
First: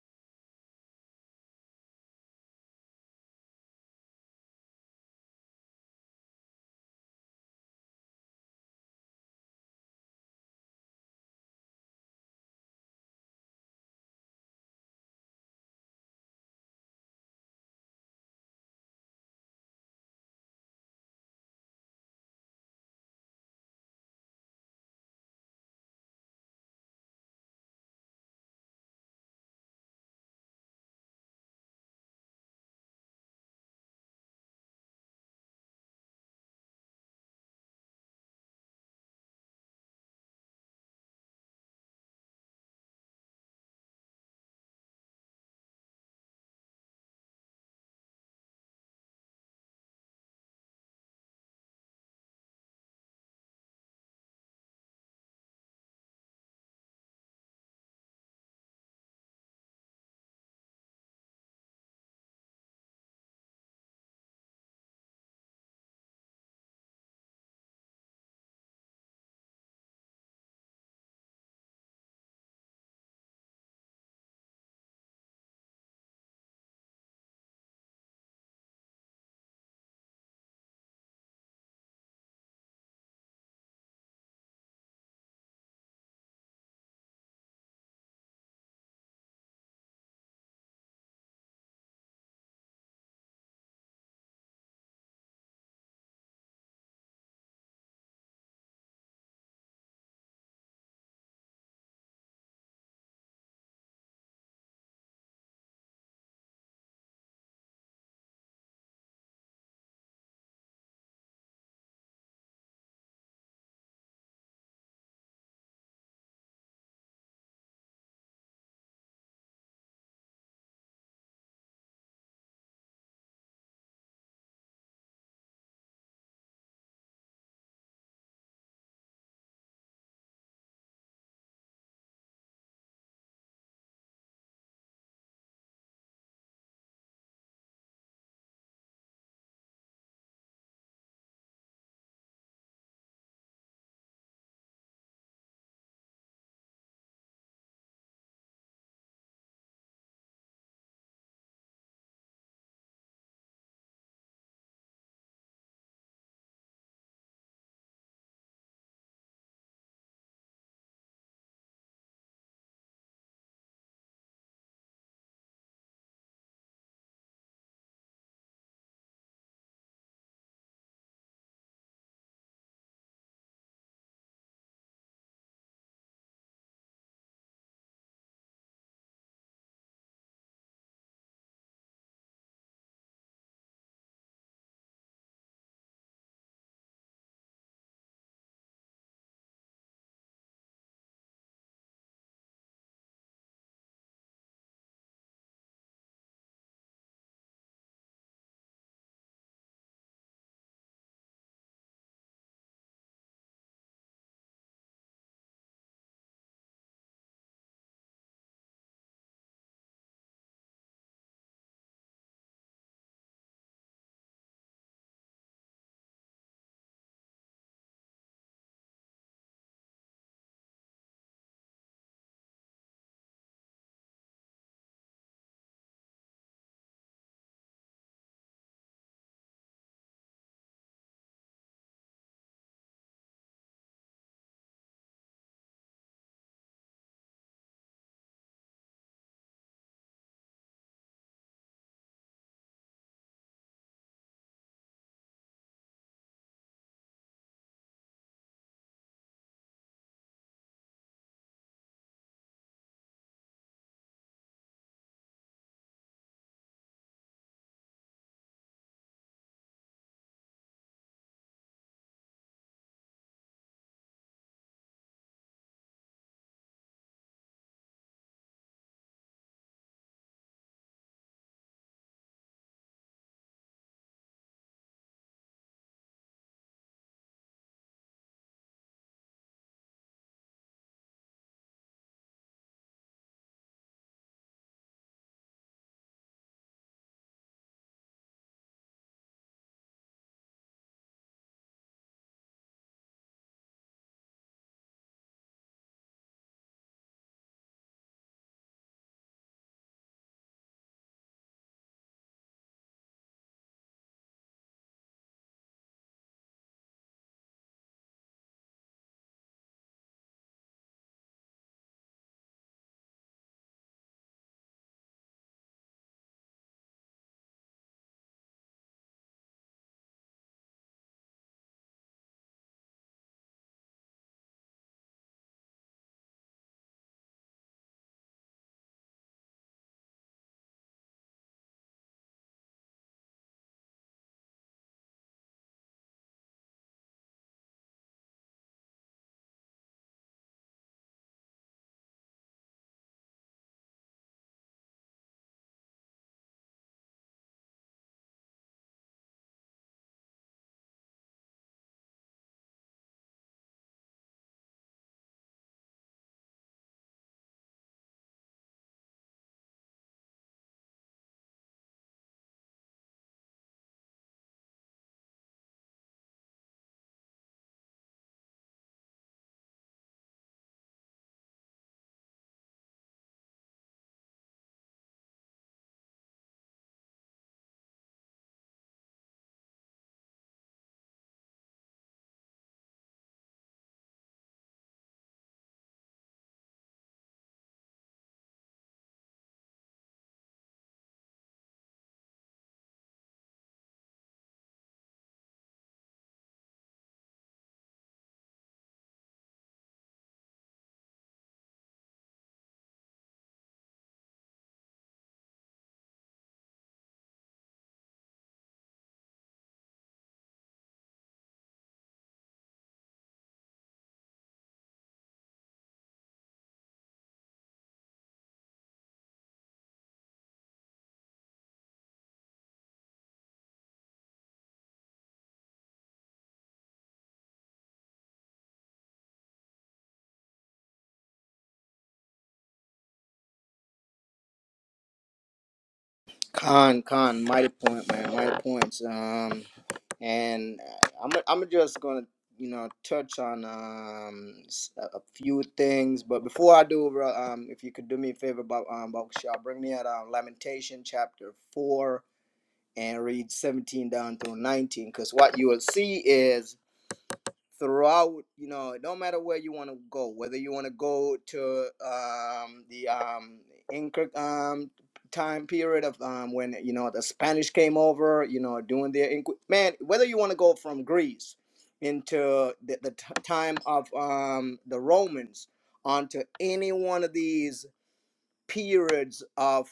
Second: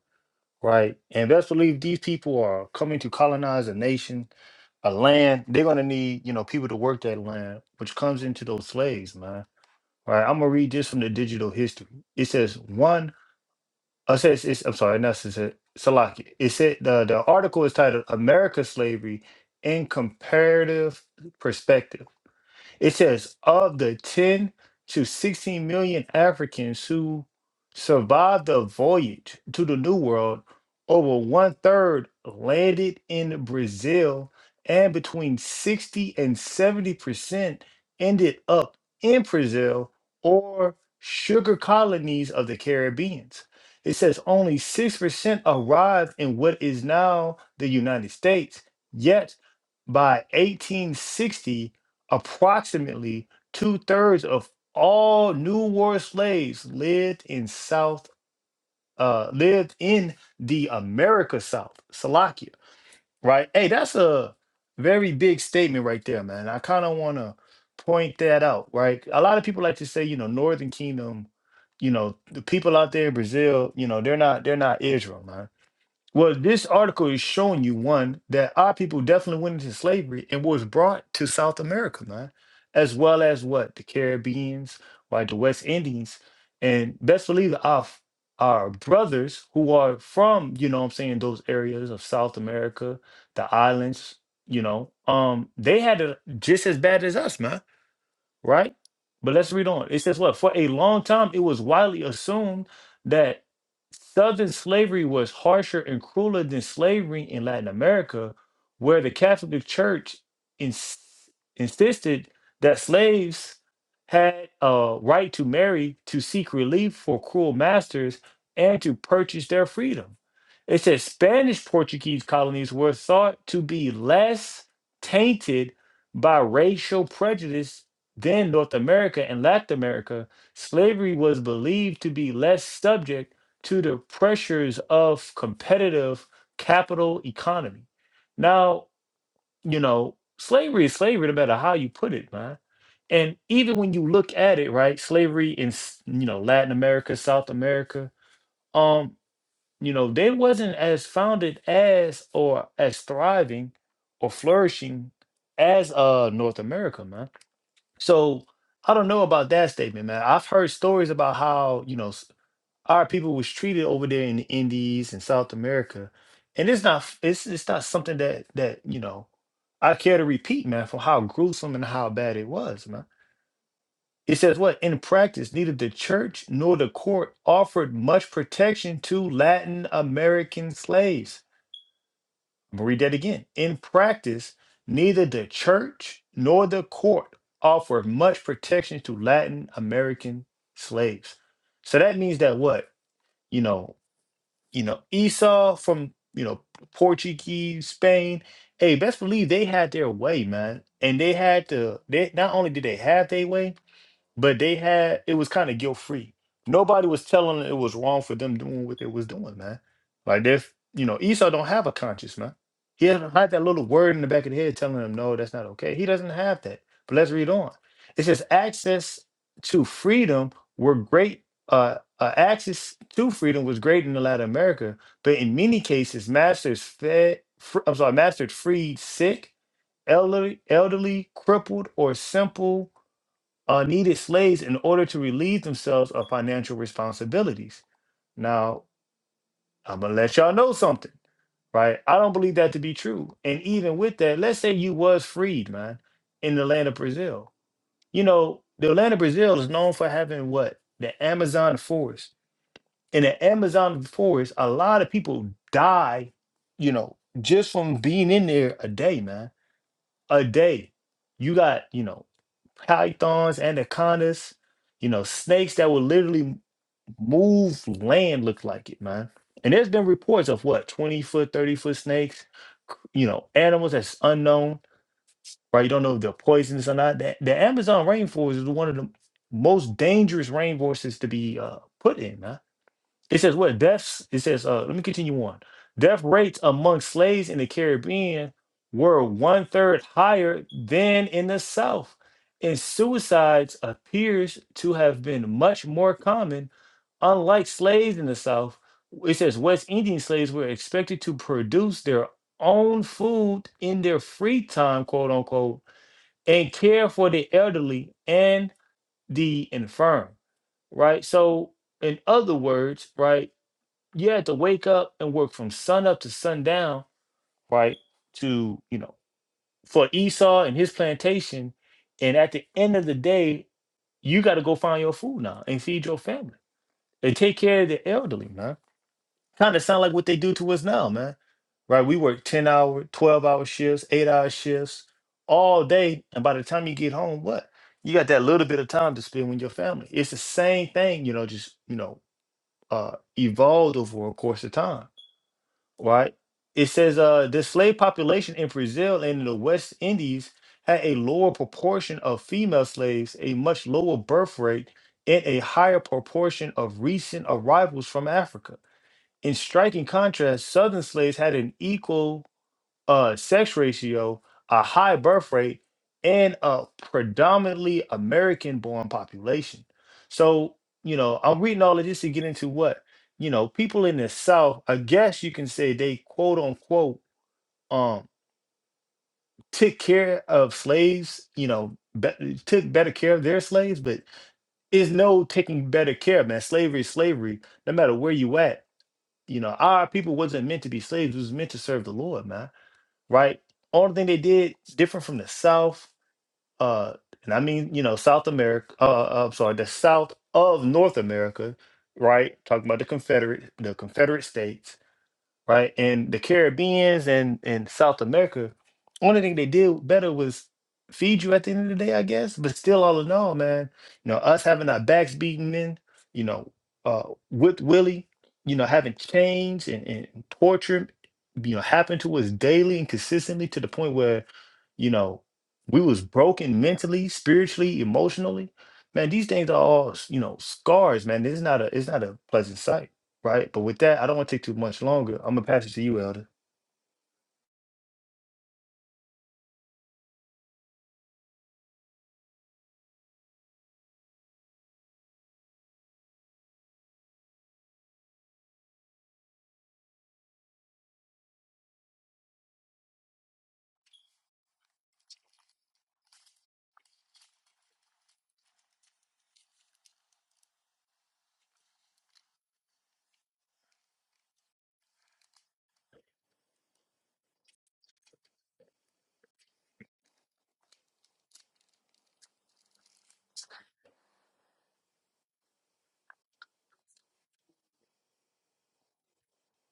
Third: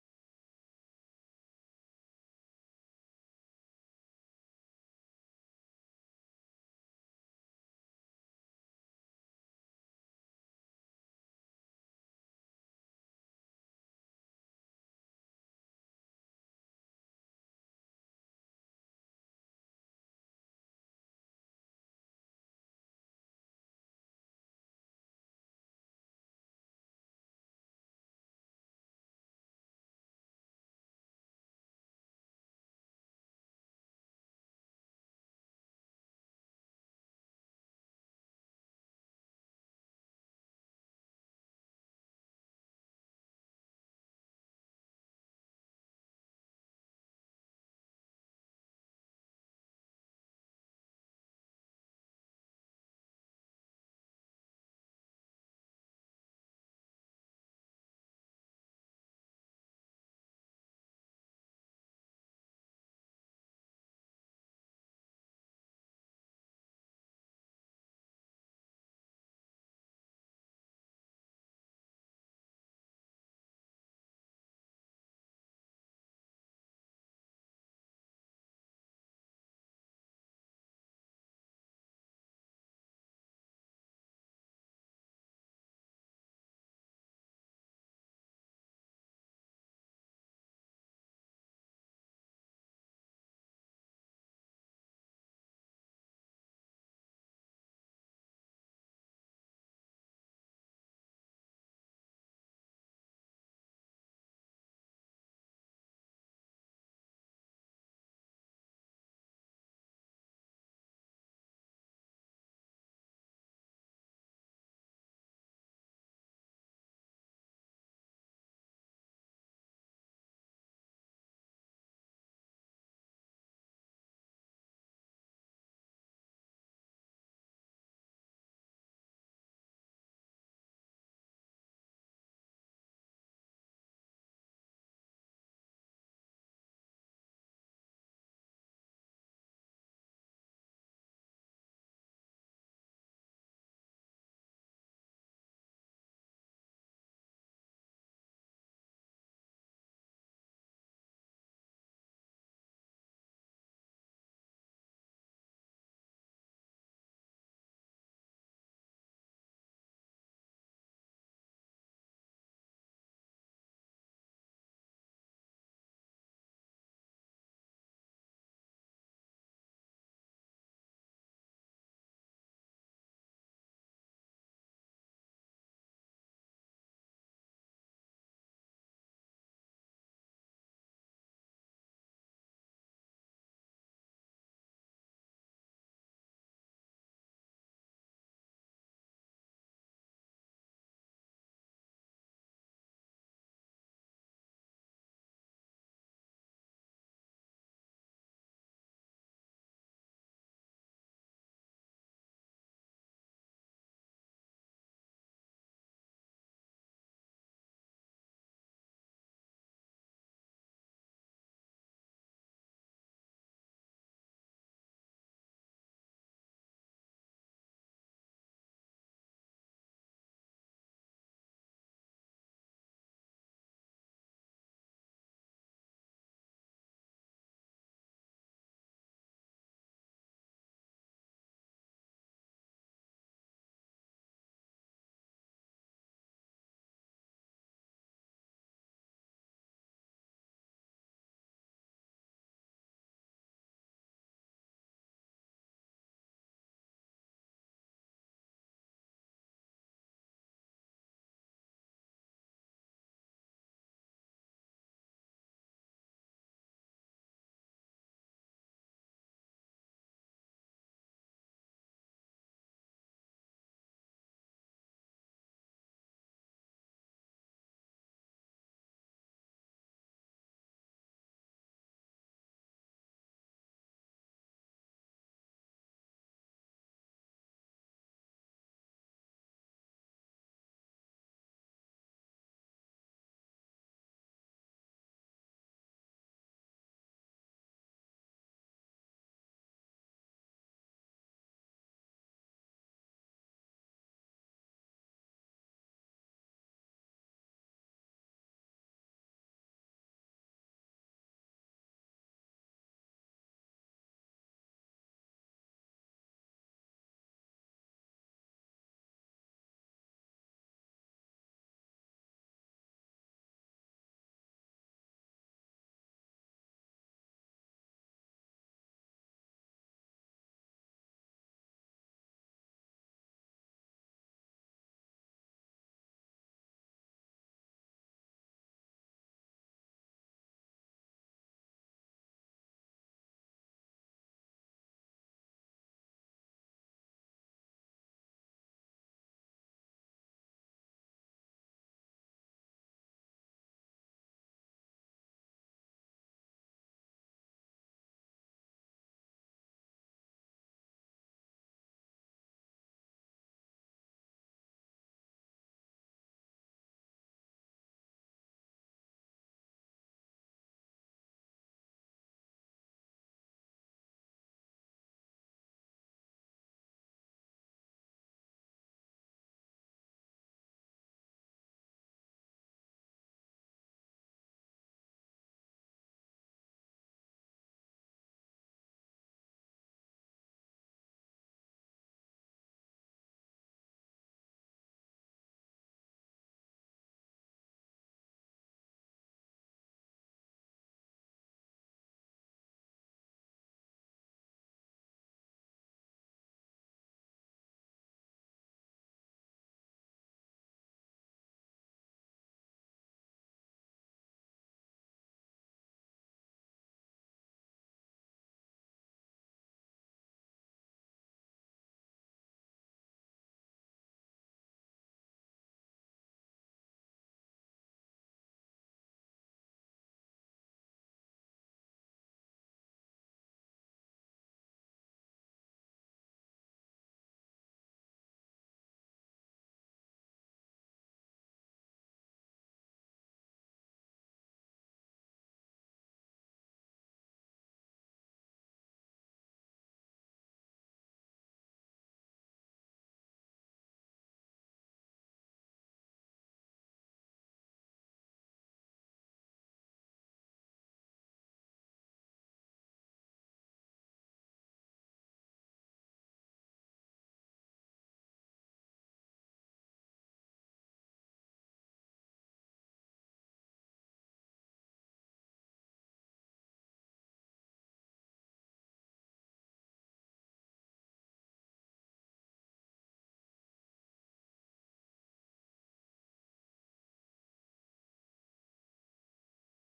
right? And best believe these people are coming to colonize a nation, a land. They're gonna need, you know, people to work that land, which comes into those slaves, man. Right? I'm gonna read this from the digital history. It says one. I said, it's, it's, I'm sorry, not Salaki. Salaki. It said the, the article is titled America Slavery in Comparative Perspective. It says of the 10 to 16 million Africans who survived the voyage to the New World, over one third landed in Brazil, and between 60 and 70 percent ended up in Brazil or sugar colonies of the Caribbeans. It says only 6% arrived in what is now the United States, yet by 1860, Approximately two thirds of all New World slaves lived in South, uh, lived in the America South, Salakia. Right? Hey, that's a very big statement right there, man. I kind of want to point that out, right? A lot of people like to say, you know, Northern Kingdom, you know, the people out there in Brazil, you know, they're not, they're not Israel, man well, this article is showing you one that our people definitely went into slavery and was brought to South America, man, as well as what the Caribbeans, like the West Indians, and best believe our f- our brothers who are from, you know, what I'm saying those areas of South America, the islands, you know, um, they had it just as bad as us, man right? But let's read on. It says, What? For a long time, it was widely assumed that Southern slavery was harsher and crueler than slavery in Latin America, where the Catholic Church ins- insisted that slaves had a right to marry to seek relief for cruel masters and to purchase their freedom. It says Spanish Portuguese colonies were thought to be less tainted by racial prejudice then North America and Latin America, slavery was believed to be less subject to the pressures of competitive capital economy. Now, you know, slavery is slavery no matter how you put it, man. And even when you look at it, right, slavery in s- you know Latin America, South America, um, you know, they wasn't as founded as or as thriving or flourishing as uh North America, man so I don't know about that statement, man. I've heard stories about how you know s- our people was treated over there in the Indies and South America, and it's not f- it's it's not something that that you know I care to repeat, man, from how gruesome and how bad it was, man. It says what in practice, neither the church nor the court offered much protection to Latin American slaves I'm gonna read that again. In practice, neither the church nor the court offer much protection to Latin American slaves. So that means that what you know, you know, Esau from you know Portuguese Spain. Hey, best believe they had their way, man, and they had to. They not only did they have their way, but they had it was kind of guilt free. Nobody was telling them it was wrong for them doing what they was doing, man. Like they, you know, Esau don't have a conscience, man. He doesn't have that little word in the back of the head telling him, no, that's not okay. He doesn't have that. But let's read on. It says access to freedom were great. Uh, uh, access to freedom was great in the Latin America, but in many cases, masters fed. Fr- I'm sorry, masters freed sick, elderly, elderly, crippled, or simple uh, needed slaves in order to relieve themselves of financial responsibilities. Now, I'm gonna let y'all know something, right? I don't believe that to be true. And even with that, let's say you was freed, man, in the land of Brazil. You know, the land of Brazil is known for having what? The Amazon forest. In the Amazon forest, a lot of people die, you know, just from being in there a day, man a day. You got, you know, pythons, anacondas, you know, snakes that will literally move land, look like it, man. And there's been reports of what, 20 foot, 30 foot snakes, c- you know, animals that's unknown, right? You don't know if they're poisonous or not. The, the Amazon rainforest is one of the most dangerous rainforests to be uh, put in, man it says what deaths. It says uh, let me continue on. Death rates among slaves in the Caribbean were one third higher than in the South, and suicides appears to have been much more common. Unlike slaves in the South, it says West Indian slaves were expected to produce their own food in their free time, quote unquote, and care for the elderly and the infirm. Right. So, in other words, right you had to wake up and work from sun up to sundown, right? To you know, for Esau and his plantation, and at the end of the day, you got to go find your food now and feed your family and take care of the elderly, man. Kind of sound like what they do to us now, man. Right? We work ten hour, twelve hour shifts, eight hour shifts all day, and by the time you get home, what? You got that little bit of time to spend with your family. It's the same thing, you know, just you know, uh, evolved over a course of time right? It says uh, the slave population in Brazil and in the West Indies had a lower proportion of female slaves, a much lower birth rate, and a higher proportion of recent arrivals from Africa. In striking contrast, Southern slaves had an equal a sex ratio, a high birth rate, and a predominantly American born population. So, you know, I'm reading all of this to get into what, you know, people in the South, I guess you can say they quote unquote um took care of slaves, you know, be- took better care of their slaves, but is no taking better care, man. Slavery is slavery, no matter where you at. You know, our people wasn't meant to be slaves, it was meant to serve the Lord, man right? Only thing they did different from the South, uh, and I mean, you know, South America, uh, uh, I'm sorry, the South of North America, right? Talking about the Confederate, the Confederate States right? And the Caribbeans and and South America, only thing they did better was feed you at the end of the day, I guess. But still, all in all, man, you know, us having our backs beaten in, you know, uh, with Willie, you know, having chains and, and torture, you know, happen to us daily and consistently to the point where, you know, we was broken mentally, spiritually, emotionally. Man, these things are all, you know, scars, man. It's not a it's not a pleasant sight. Right? But with that, I don't want to take too much longer. I'm gonna pass it to you, Elder.
Con, con, mighty point, man, mighty points. Um, and uh, I'm I'm just gonna you know touch on um s- a a few things, but before I do, bro, um, if you could do me a favor, about um, Bakushal, bring me out um, Lamentation chapter four and read 17 down through 19, because what you will see is throughout you know it don't matter where you want to go whether you want to go to um the um inca um time period of um when you know the spanish came over you know doing their inqu- man whether you want to go from greece into the, the t- time of um the romans onto any one of these periods of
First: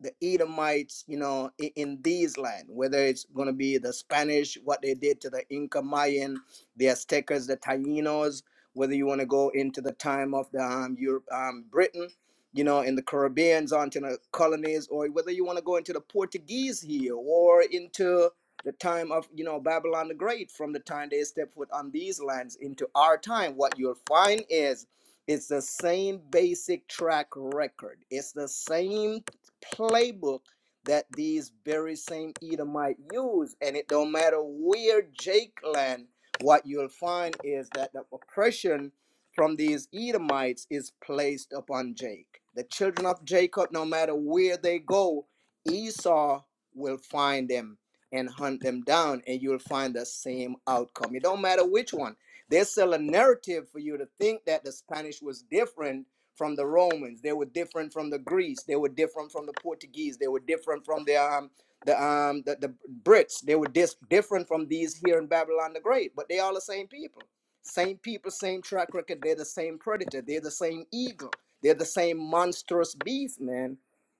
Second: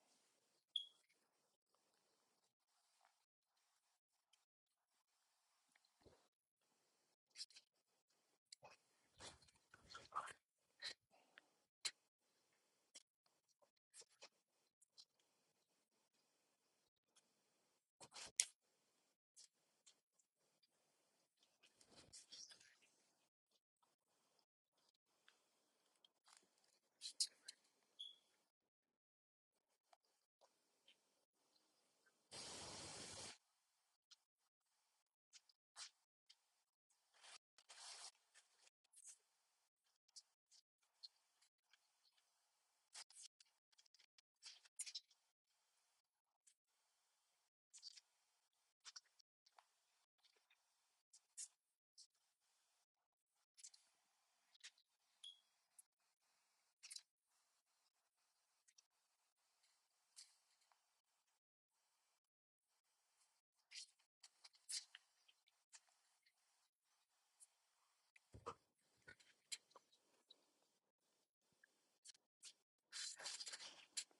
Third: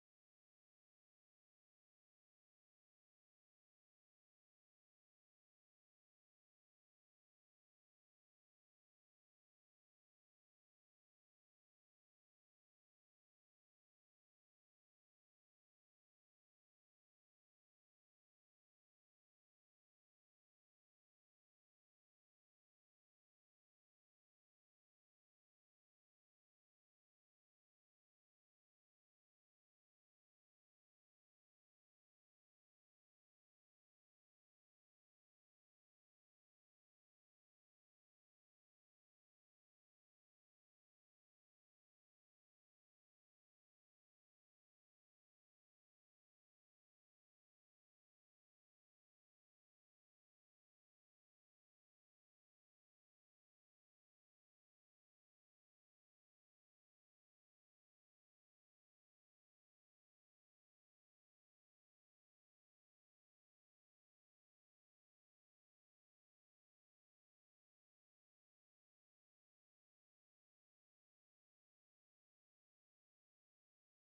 the Edomites, you know, in, in these land, whether it's going to be the Spanish, what they did to the Inca Mayan, the Aztecas, the Tainos, whether you want to go into the time of the um, Europe, um, Britain, you know, in the Caribbeans, onto the colonies, or whether you want to go into the Portuguese here or into the time of, you know, Babylon the Great, from the time they stepped foot on these lands into our time, what you'll find is it's the same basic track record. It's the same playbook that these very same Edomite use. And it don't matter where Jake land, what you'll find is that the oppression from these Edomites is placed upon Jake. The children of Jacob, no matter where they go, Esau will find them and hunt them down, and you'll find the same outcome. It don't matter which one. They sell a narrative for you to think that the Spanish was different from the Romans. They were different from the Greeks. They were different from the Portuguese. They were different from the um the um the, the Brits. They were dis- different from these here in Babylon the Great. But they all the same people, same people, same track record. They're the same predator. They're the same eagle. They're the same monstrous beast, man.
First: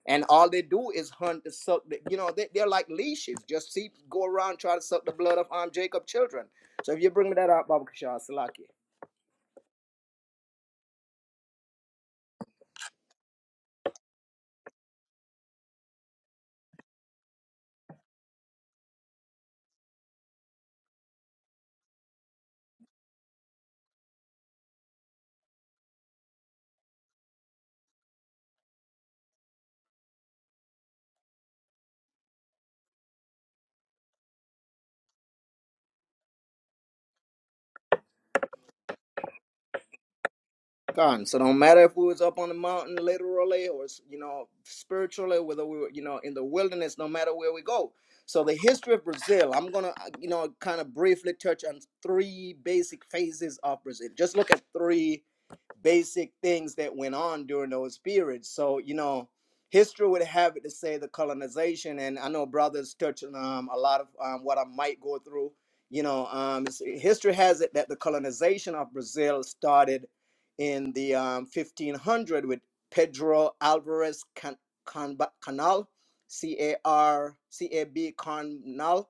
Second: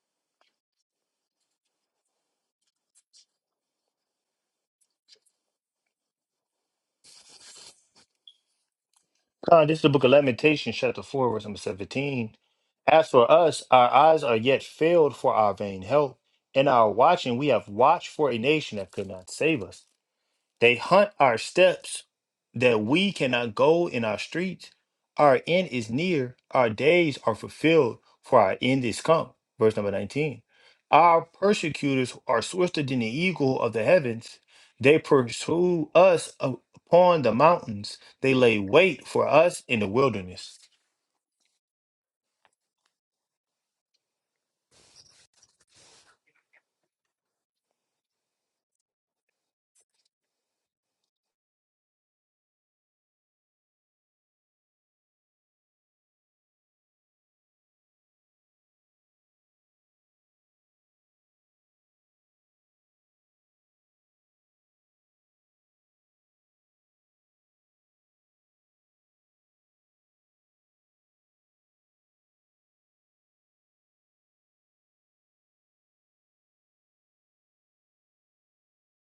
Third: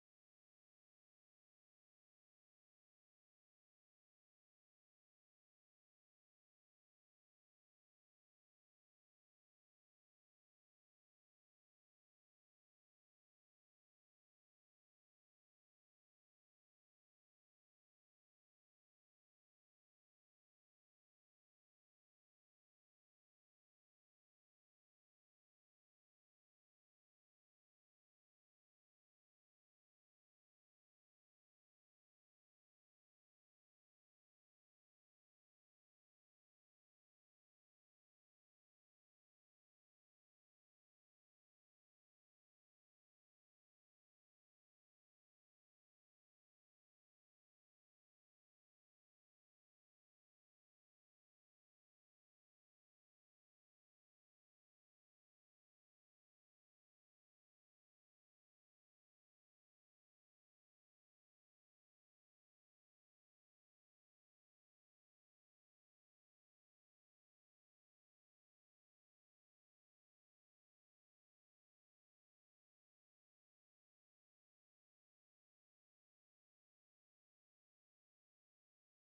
And all they do is hunt the suck. The, you know, they, they're like leashes. Just see, go around, try to suck the blood of um Jacob children. So if you bring me that out, Baba Kishar Salaki.
Con, this is the book of Lamentations, chapter four, verse number seventeen. As for us, our eyes are yet filled for our vain help. In our watching, we have watched for a nation that could not save us. They hunt our steps that we cannot go in our streets. Our end is near, our days are fulfilled, for our end is come. Verse number 19. Our persecutors are swifter than the eagle of the heavens. They pursue us up- upon the mountains, they lay wait for us in the wilderness.
Gone. So don't matter if we was up on the mountain literally or you know spiritually, whether we were you know in the wilderness, no matter where we go. So the history of Brazil, I'm gonna uh, you know kind of briefly touch on three basic phases of Brazil. Just look at three basic things that went on during those periods. So, you know, history would have it to say the colonization, and I know brothers touching um, a lot of um, what I might go through. You know, um, history has it that the colonization of Brazil started in the um, 1500 with Pedro Alvarez Can- Canba- Canal, C A R C A B Canal,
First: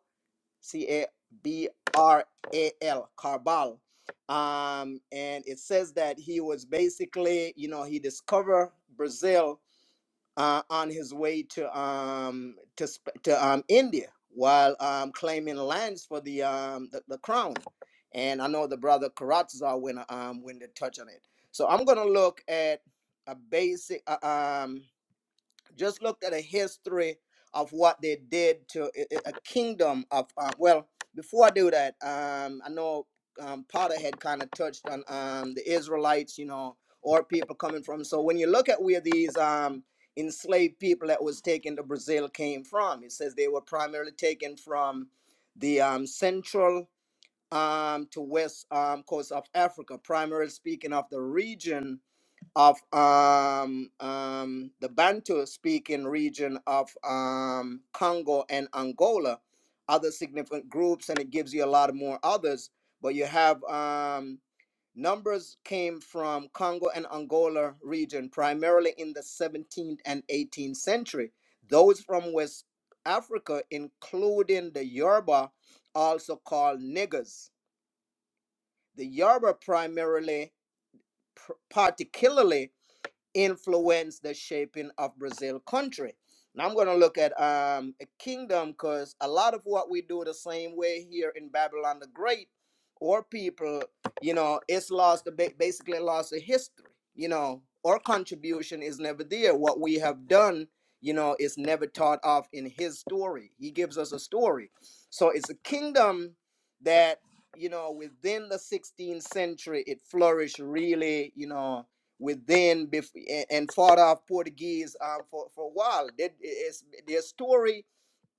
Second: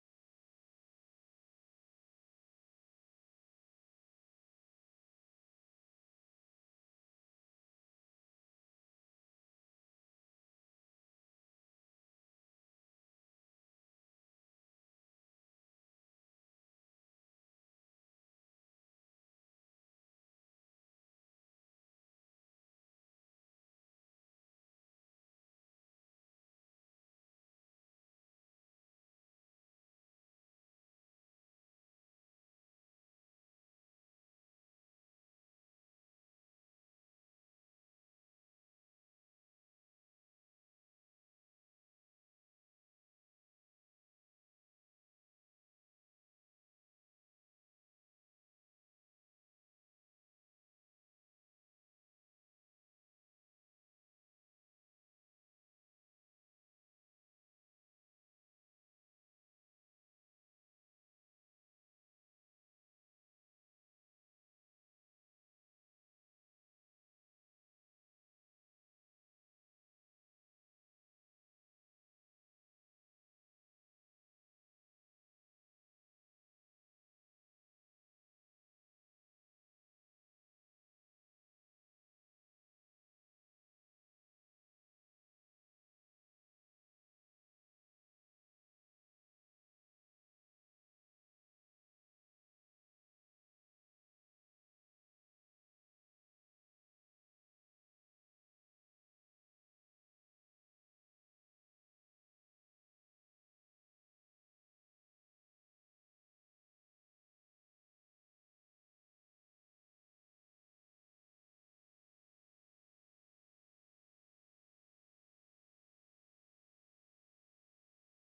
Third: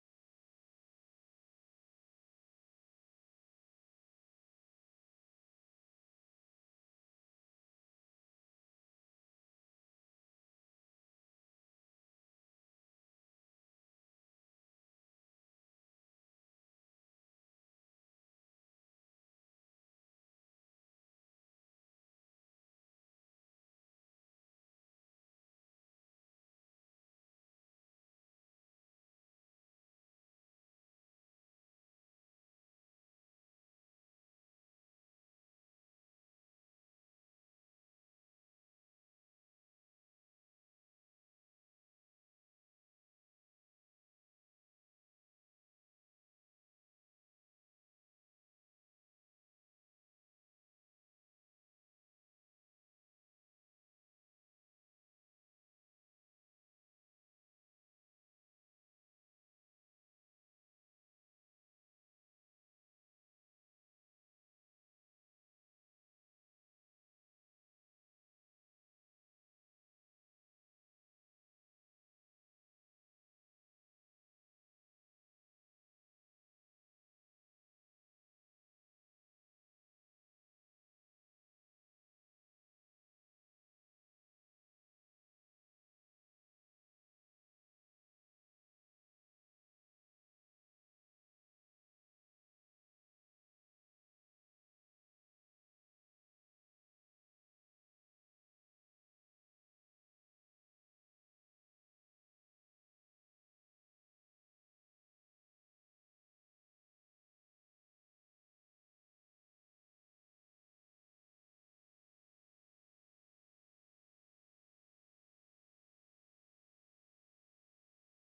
C A B R A L, Carbal. Um, and it says that he was basically, you know, he discovered Brazil uh, on his way to um, to, Sp- to um, India while um, claiming lands for the, um, the the crown. And I know the brother Karatza when um, when they touch on it. So I'm gonna look at a basic. Uh, um, just look at the history of what they did to a, a- kingdom of. Uh, well, before I do that, um, I know um, Potter had kind of touched on um, the Israelites, you know, or people coming from. So when you look at where these um, enslaved people that was taken to Brazil came from, it says they were primarily taken from the um, central um, to west um, coast of Africa, primarily speaking of the region of um, um, the Bantu speaking region of um, Congo and Angola, other significant groups, and it gives you a lot more others. But you have um, numbers came from Congo and Angola region, primarily in the 17th and 18th century. Those from West Africa, including the Yoruba, also called niggers. The Yoruba primarily, pr- particularly influence the shaping of Brazil country. Now I'm going to look at um, a kingdom because a lot of what we do the same way here in Babylon the Great or people, you know, it's lost, basically lost the history, you know, our contribution is never there. What we have done, you know, is never thought of in his story. He gives us a story. So it's a kingdom that, you know, within the 16th century, it flourished really, you know, with then and fought off Portuguese uh, for, for a while. That is, their story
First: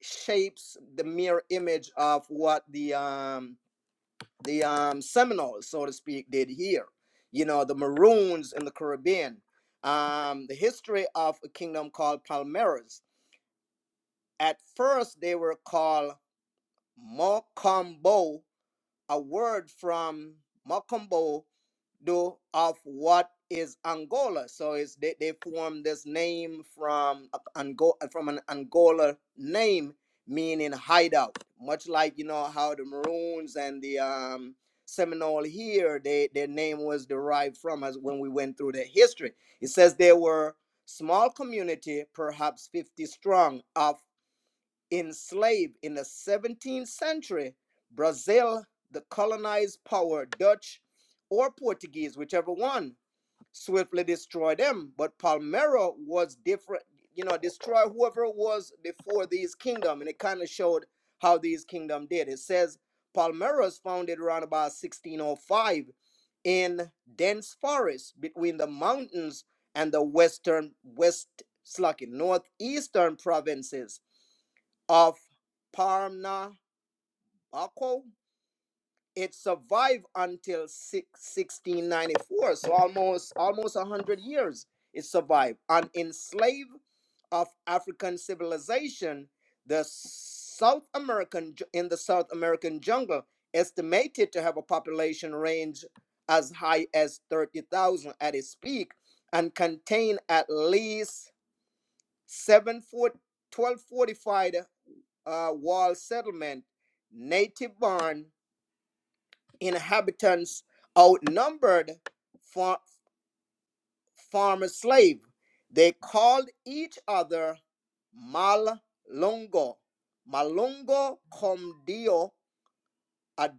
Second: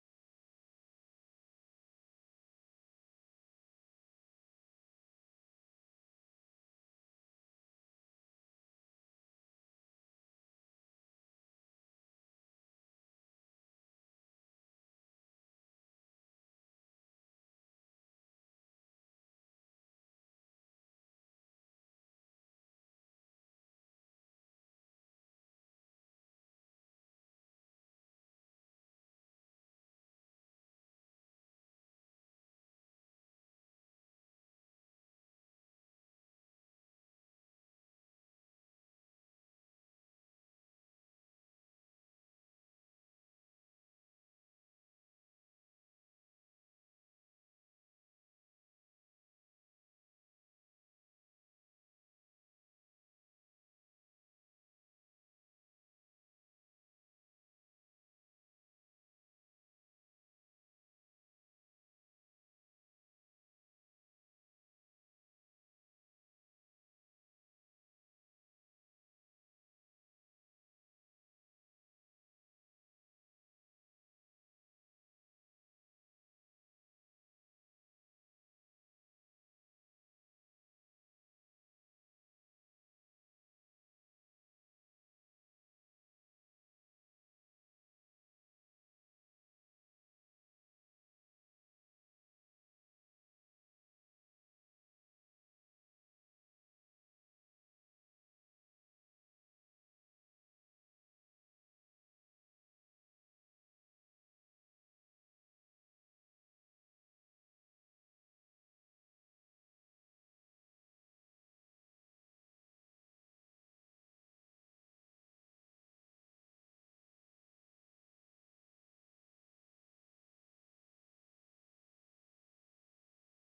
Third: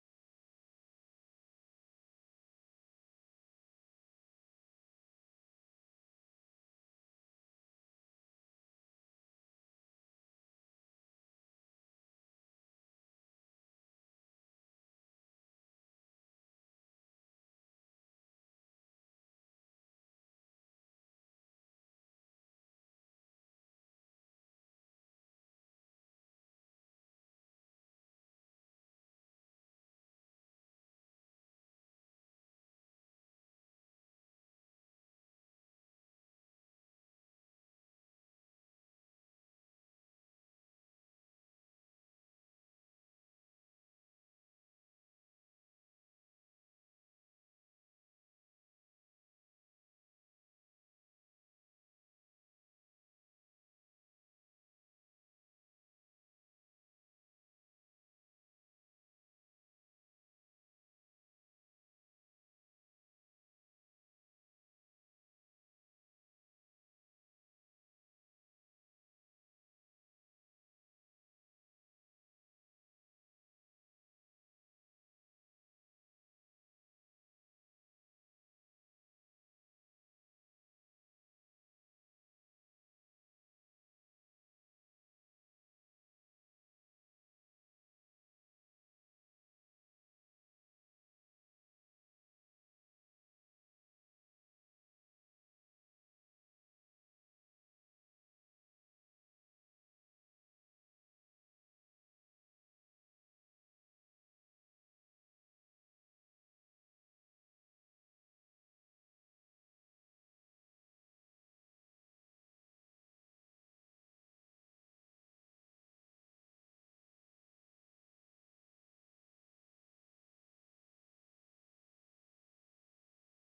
shapes the mirror image of what the um, the um, Seminoles, so to speak, did here. You know, the Maroons in the Caribbean. Um, the history of a kingdom called Palmares. At first, they were called Mocambo a word from Makumbo do of what is Angola. So it's they, they form this name from Angola from an Angola name meaning hideout. Much like you know how the Maroons and the um Seminole here, they their name was derived from us when we went through their history. It says they were small community, perhaps 50 strong, of enslaved in the 17th century, Brazil, the colonized power, Dutch or Portuguese, whichever one, swiftly destroyed them. But Palmero was different, you know, destroy whoever was before these kingdom, and it kind of showed how these kingdom did. It says Palmero was founded around about 1605 in dense forest between the mountains and the western west slacking northeastern provinces of Parnabaco. It survived until six- 1694, so almost almost 100 years it survived. An enslaved of African civilization, the South American in the South American jungle estimated to have a population range as high as 30,000 at its peak and contain at least 7 foot twelve fortified uh, wall settlement, native born inhabitants outnumbered far- farmer slave. They called each other Malongo. Malongo Comdio. a,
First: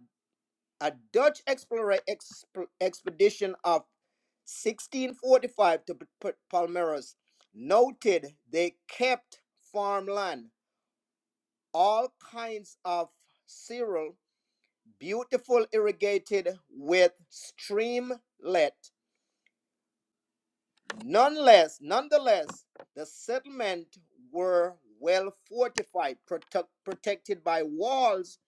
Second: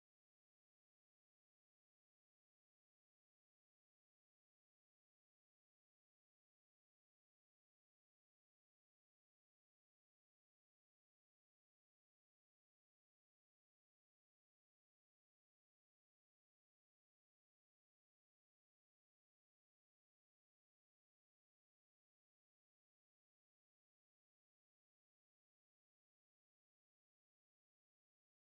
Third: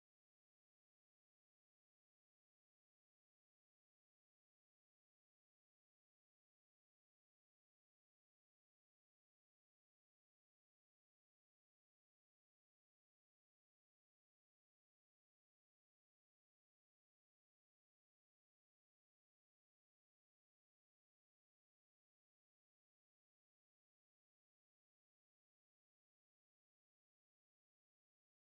a Dutch explorer exp- expedition of 1645 to P- Palmeiras, noted they kept farmland, all kinds of cereal beautiful irrigated with streamlet. Nonetheless, nonetheless, the settlement were well fortified, protect, protected by walls,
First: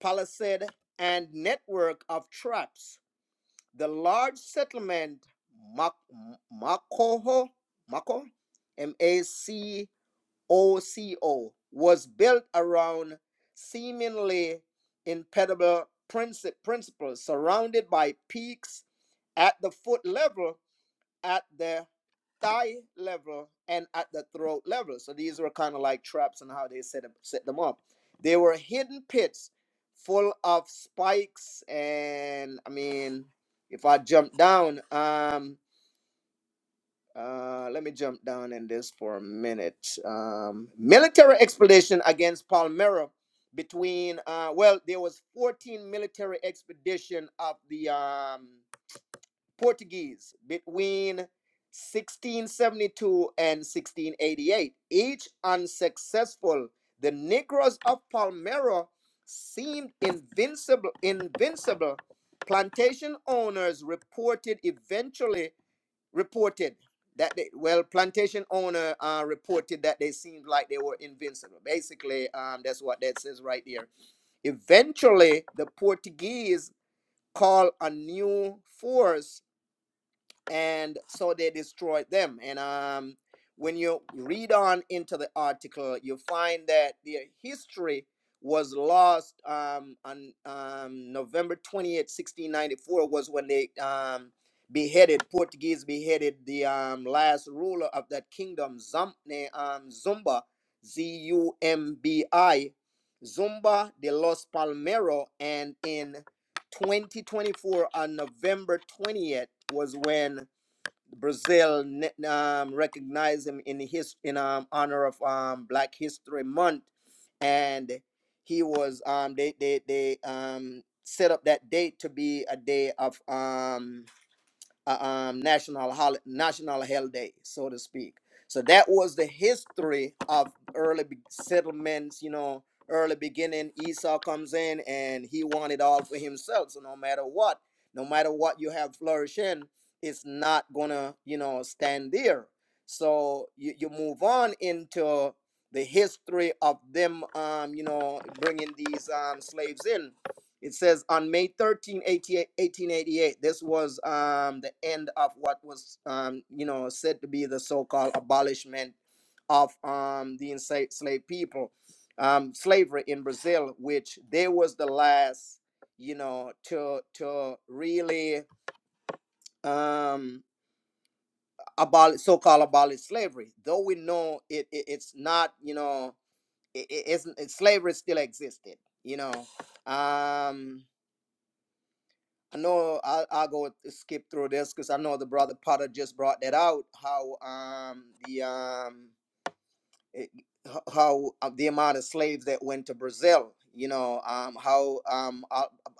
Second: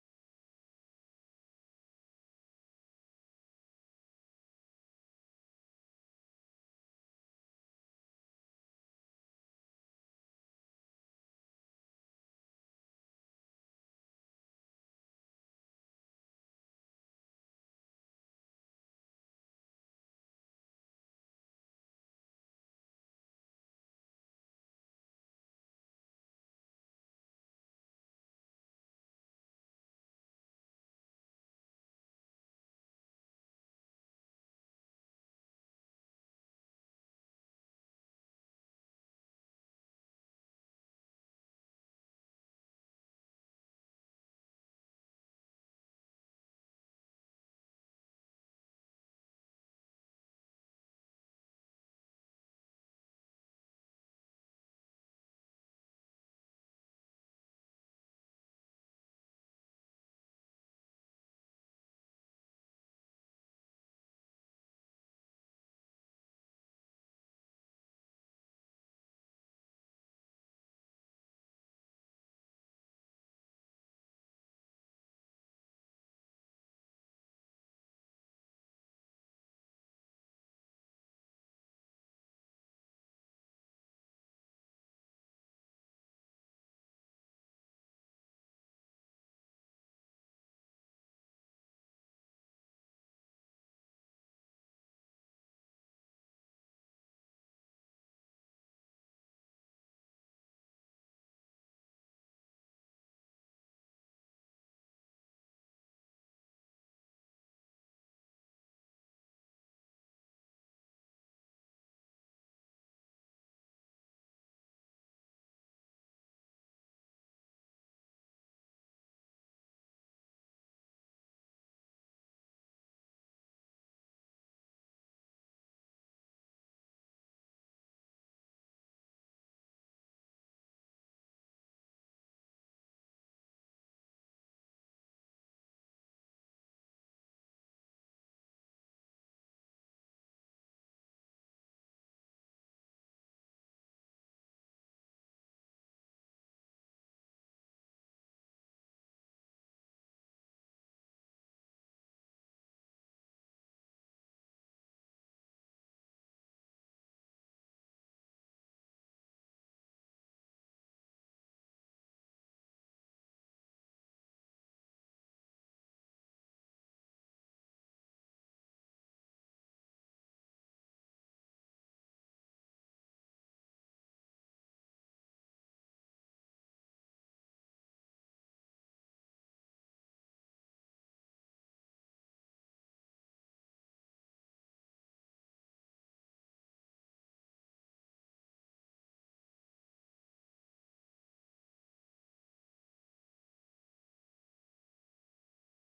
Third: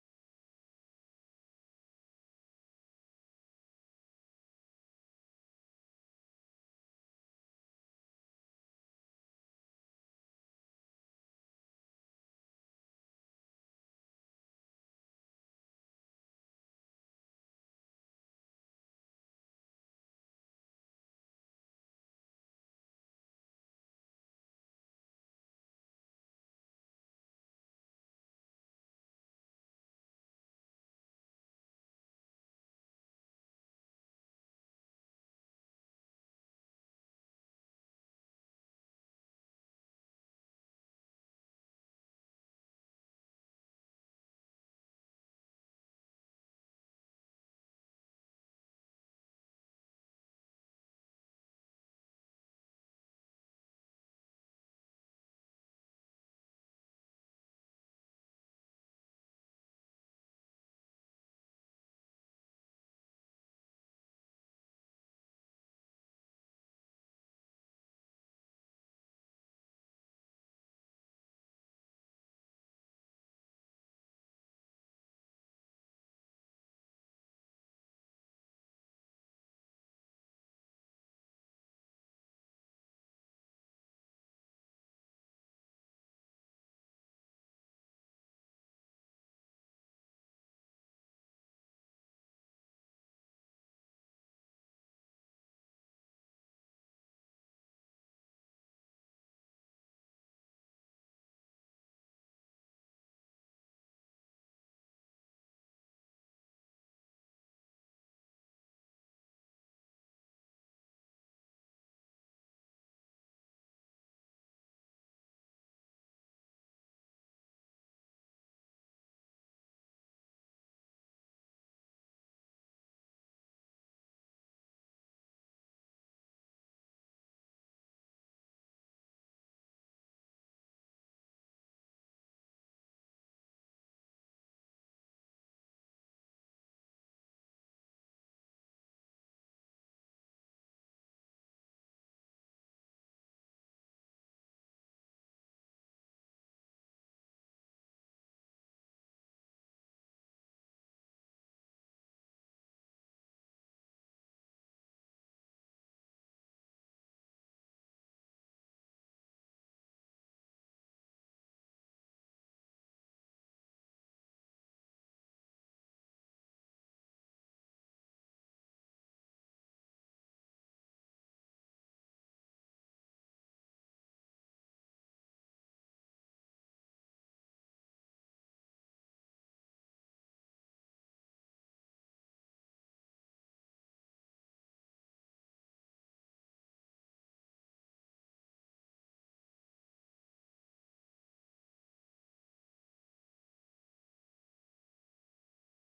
palisade, and network of traps. The large settlement, Macoho, Maco, M A C. OCO, was built around seemingly impenetrable principles, surrounded by peaks at the foot level, at the thigh level, and at the throat level. So these were kind of like traps and how they set, up, set them up. They were hidden pits full of spikes and, I mean, if I jump down, um. Uh, let me jump down in this for a minute. Um, military expedition against Palmyra between uh, well, there was 14 military expedition of the um, Portuguese between 1672 and 1688, each unsuccessful. The Negroes of Palmyra seemed invincible. Invincible. Plantation owners reported eventually reported that they, well, plantation owner uh, reported that they seemed like they were invincible. Basically, um, that's what that says right there. Eventually, the Portuguese called a new force and so they destroyed them. And um, when you read on into the article, you find that their history was lost um, on um, November twenty eighth, 1694, was when they um, beheaded, Portuguese beheaded the um, last ruler of that kingdom, Zam- ne- um, Zumba, Z U M B I, Zumba de los Palmero. And in 2024, on November 20th, was when Brazil um, recognized him in his in um, honor of um, Black History Month, and he was um, they they they um, set up that date to be a day of um, uh, um, national hol- national holiday, so to speak. So that was the history of early settlements. You know, early beginning. Esau comes in and he wanted it all for himself. So no matter what, no matter what you have flourishing, it's not gonna you know stand there. So you, you move on into the history of them, um, you know, bringing these um, slaves in it says on May 13, 1888, this was um, the end of what was, um, you know, said to be the so-called abolishment of um, the enslaved people, um, slavery in Brazil, which they was the last, you know, to to really um, abolish so-called abolish slavery. Though we know it, it it's not, you know, it, it, it's, it's slavery still existed, you know. Um, I know I'll, I'll go skip through this because I know the brother Potter just brought that out how um the um it- how uh, the amount of slaves that went to Brazil, you know, um, how um, a, a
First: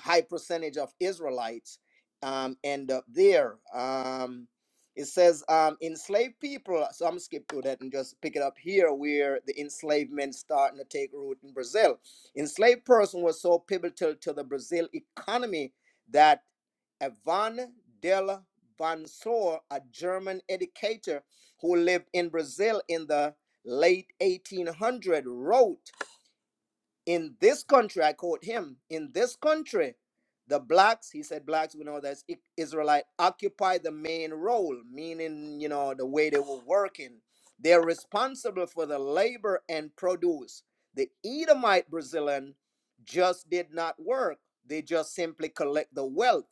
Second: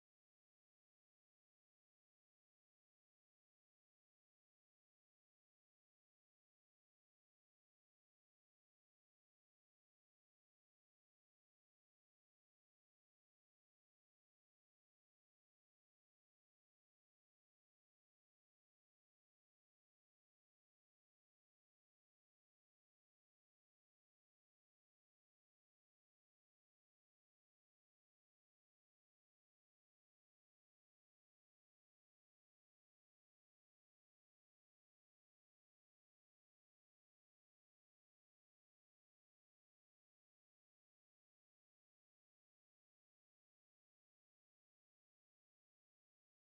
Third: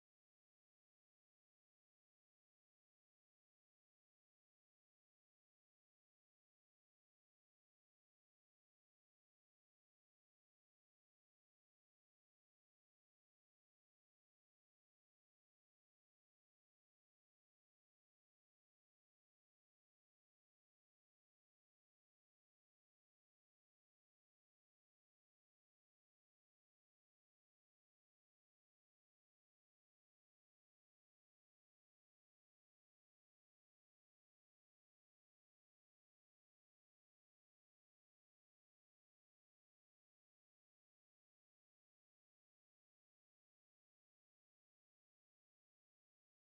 high percentage of Israelites um, end up there. Um, it says um, enslaved people, uh, so I'm gonna skip through that and just pick it up here where the enslavement starting to take root in Brazil. Enslaved person was so pivotal to the Brazil economy that Ivan della Vansor, a German educator who lived in Brazil in the late 1800 wrote in this country i quote him in this country the blacks he said blacks we know that's israelite occupy the main role meaning you know the way they were working they're responsible for the labor and produce the edomite brazilian just did not work they just simply collect the wealth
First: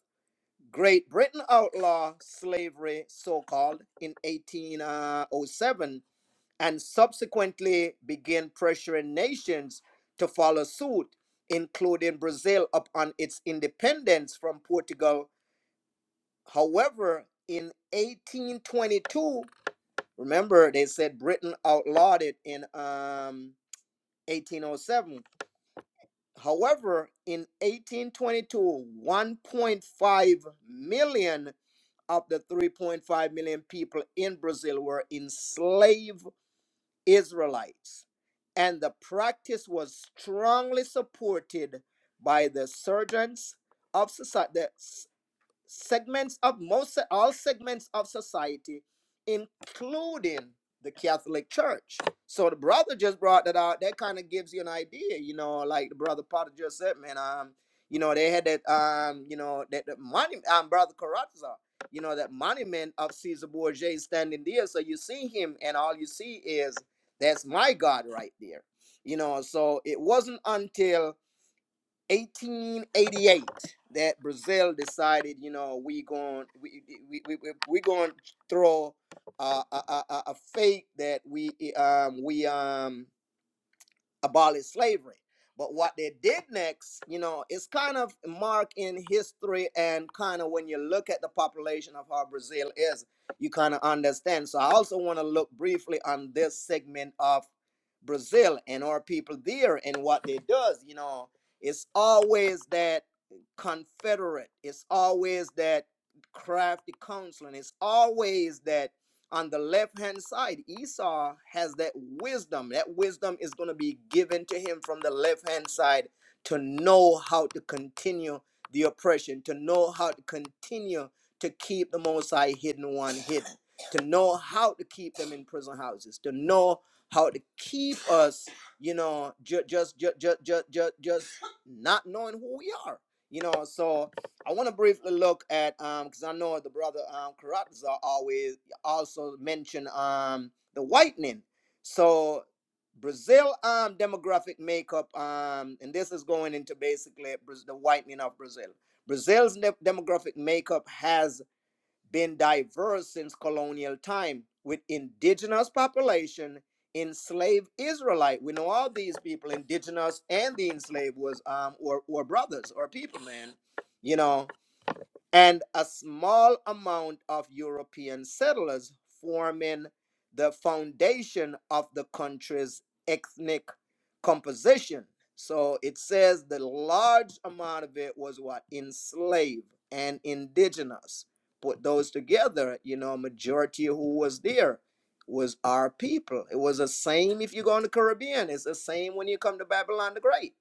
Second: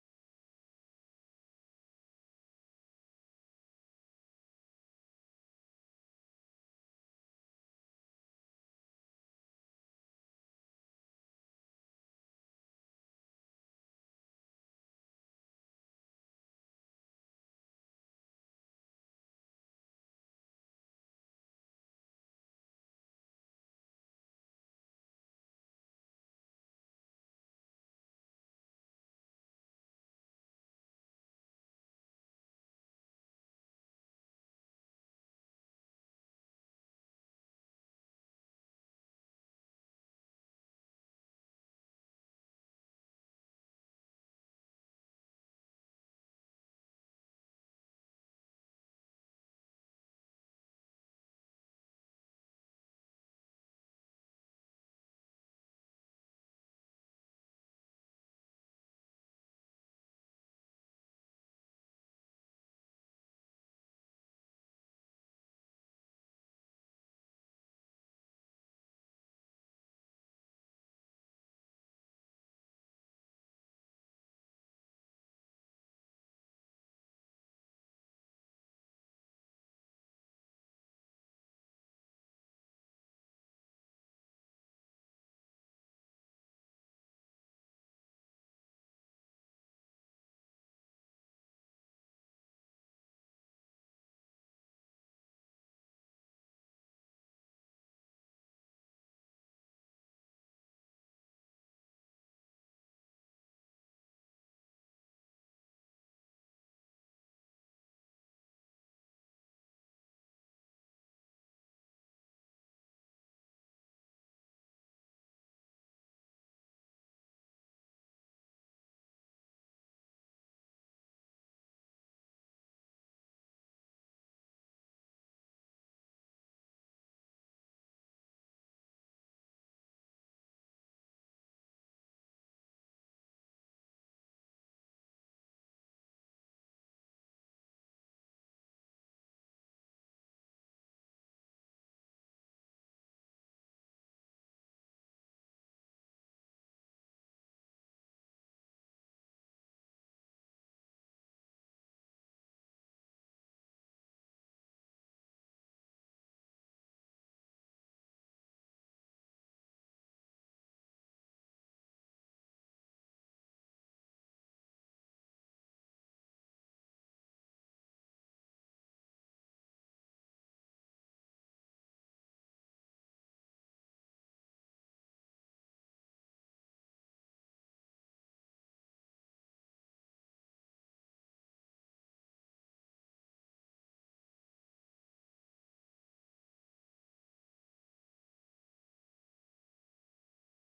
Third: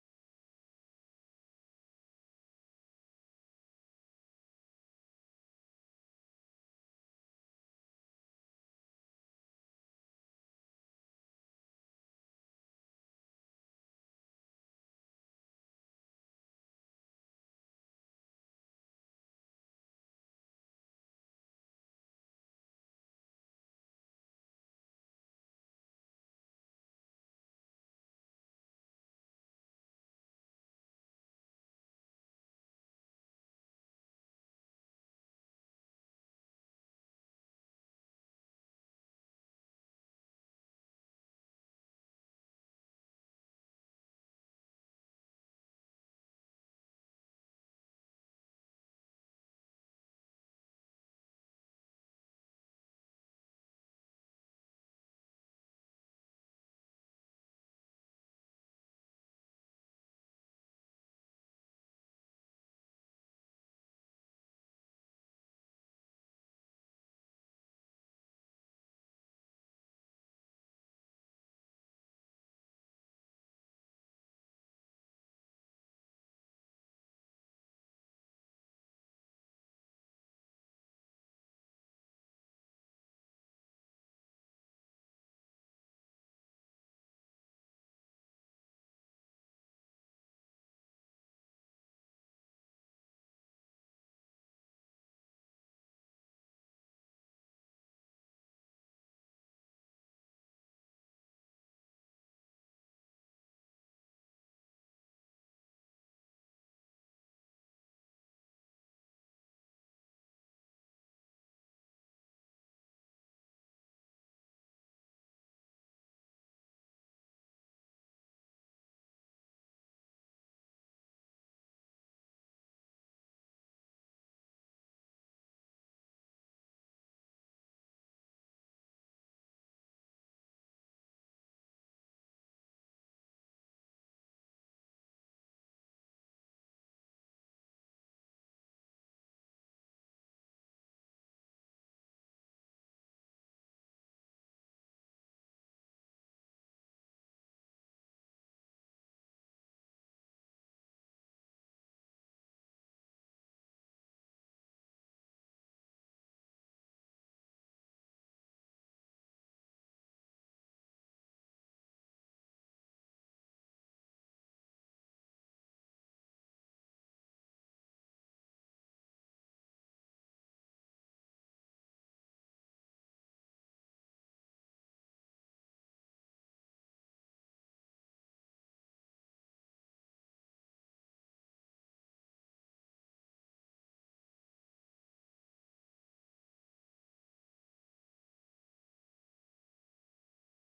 great britain outlawed slavery so-called in 1807 and subsequently began pressuring nations to follow suit, including Brazil upon its independence from Portugal. However, in 1822, remember they said Britain outlawed it in um, 1807. However, in 1822, 1.5 million of the 3.5 million people in Brazil were enslaved Israelites, and the practice was strongly supported by the surgeons of society segments of most all segments of society, including the Catholic Church. So the brother just brought that out. That kind of gives you an idea, you know, like the brother Potter just said, man. Um, you know, they had that um, you know, that the money um brother Carazza, you know, that monument of Caesar Bourget standing there. So you see him and all you see is that's my God right there. You know, so it wasn't until 1888 that Brazil decided, you know, we going we we we we, we going to throw uh, a a a fake that we um we um abolish slavery. But what they did next, you know, is kind of marked in history and kind of when you look at the population of how Brazil is, you kind of understand. So I also want to look briefly on this segment of Brazil and our people there and what they does, you know, it's always that Confederate, it's always that crafty counseling, it's always that on the left hand side, Esau has that wisdom. That wisdom is going to be given to him from the left hand side to know how to continue the oppression, to know how to continue to keep the Most High hidden one hidden, to know how to keep them in prison houses, to know how to keep us, you know, just just just just just just not knowing who we are. You know, so I want to briefly look at um because I know the brother um Karatza always also mentioned um the whitening. So Brazil um demographic makeup um and this is going into basically the whitening of Brazil. Brazil's ne- demographic makeup has been diverse since colonial time with indigenous population, enslaved Israelite. We know all these people, indigenous and the enslaved was um or or brothers or people, man. You know, and a small amount of European settlers forming the foundation of the country's ethnic composition. So it says the large amount of it was what? Enslaved and indigenous. Put those together, you know, majority who was there was our people. It was the same if you go in the Caribbean. It's the same when you come to Babylon the Great,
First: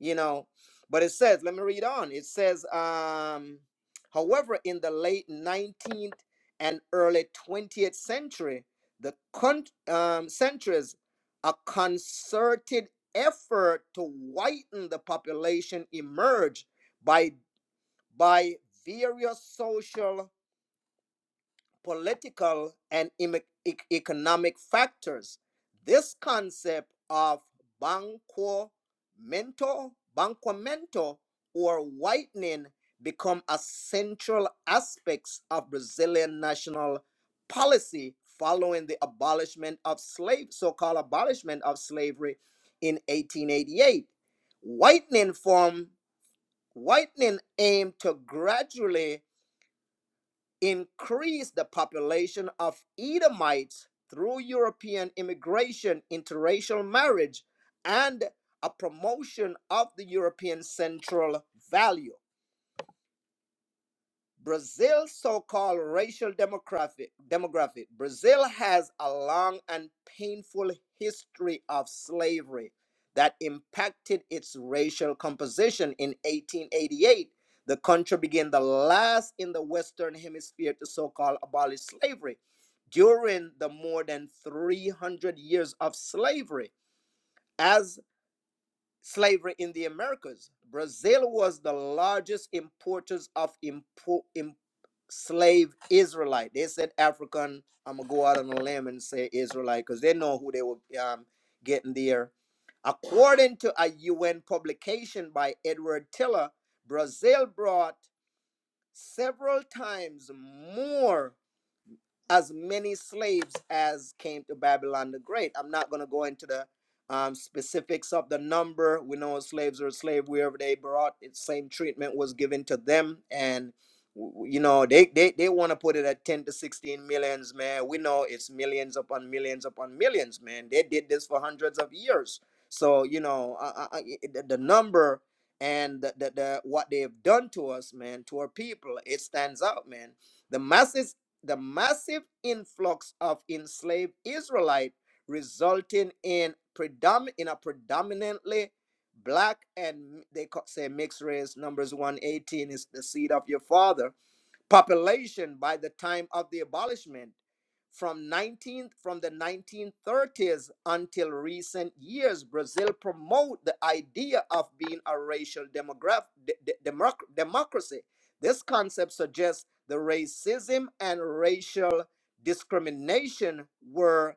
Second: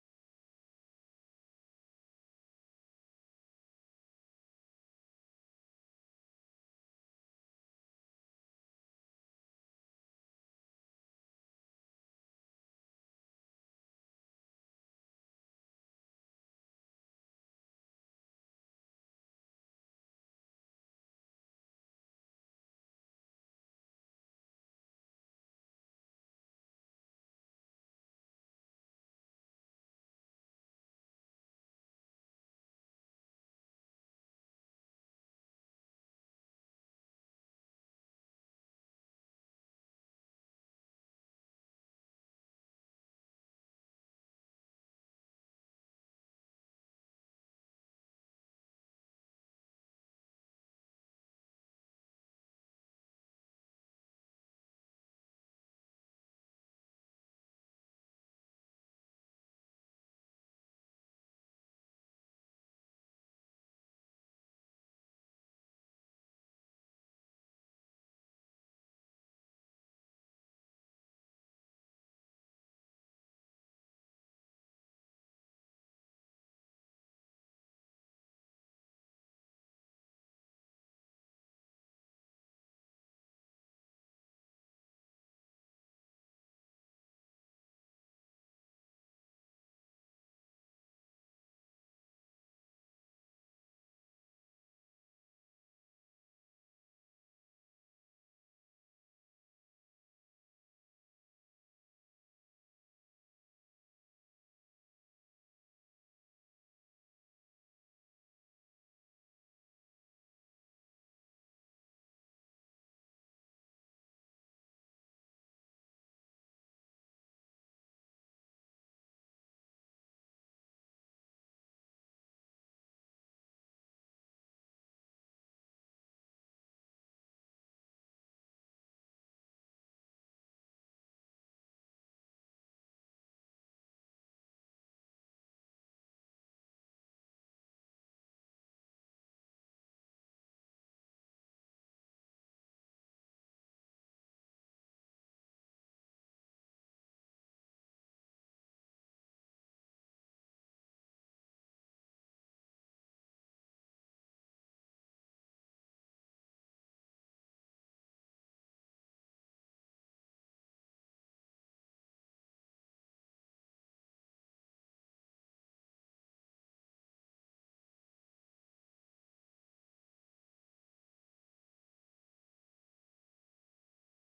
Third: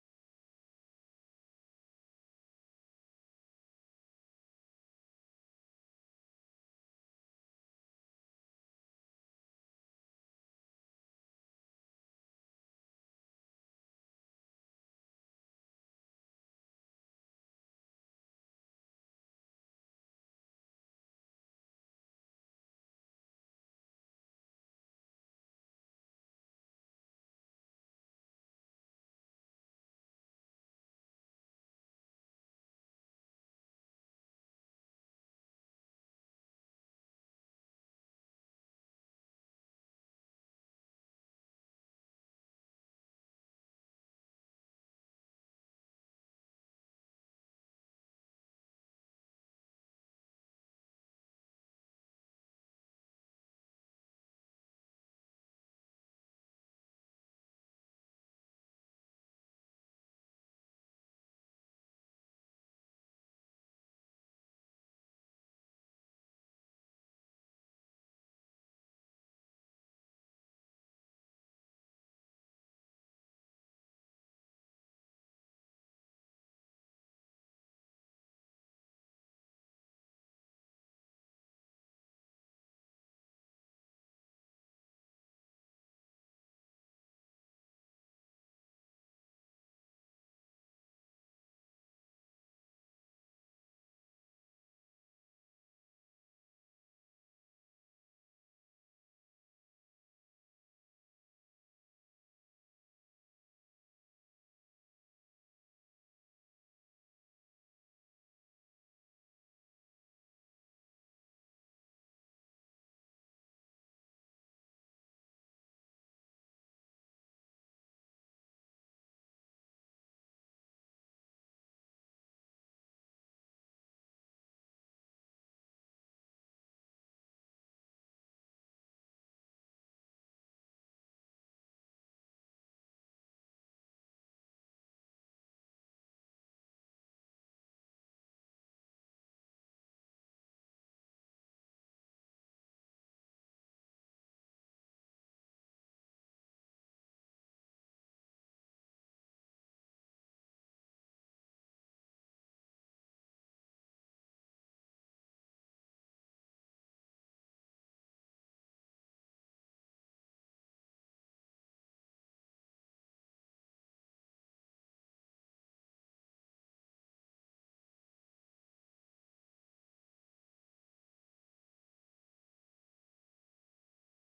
you know. But it says, let me read on. It says, um, However, in the late 19th and early 20th century, the con- um, centuries, a concerted effort to whiten the population emerged by, by various social political, and economic factors. This concept of banquamento, banquamento, or whitening become a central aspects of Brazilian national policy following the abolishment of slave, so-called abolishment of slavery in 1888. Whitening form, whitening aimed to gradually increased the population of Edomites through European immigration, interracial marriage, and a promotion of the European central value. Brazil's so-called racial demographic, demographic. Brazil has a long and painful history of slavery that impacted its racial composition. In 1888, the country became the last in the Western Hemisphere to so-called abolish slavery. During the more than 300 years of slavery, as slavery in the Americas. Brazil was the largest importers of impo- im- slave Israelite. They said African. I'm gonna go out on a limb and say Israelite because they know who they were um, getting there. According to a UN publication by Edward Tiller, Brazil brought several times more as many slaves as came to Babylon the Great. I'm not going to go into the um, specifics of the number. We know slaves were slave wherever they brought. It same treatment was given to them, and you know they they, they want to put it at 10 to 16 millions, man. We know it's millions upon millions upon millions, man. They did this for hundreds of years. So you know I, I- the the number and the, the, the what they've done to us, man, to our people, it stands out, man the masses the massive influx of enslaved Israelite resulting in predom- in a predominantly black and they ca- say mixed race numbers 118 is the seed of your father population by the time of the abolishment from 19 from the 1930s until recent years brazil promoted the idea of being a racial demograph de- de- democ- democracy this concept suggests the racism and racial discrimination were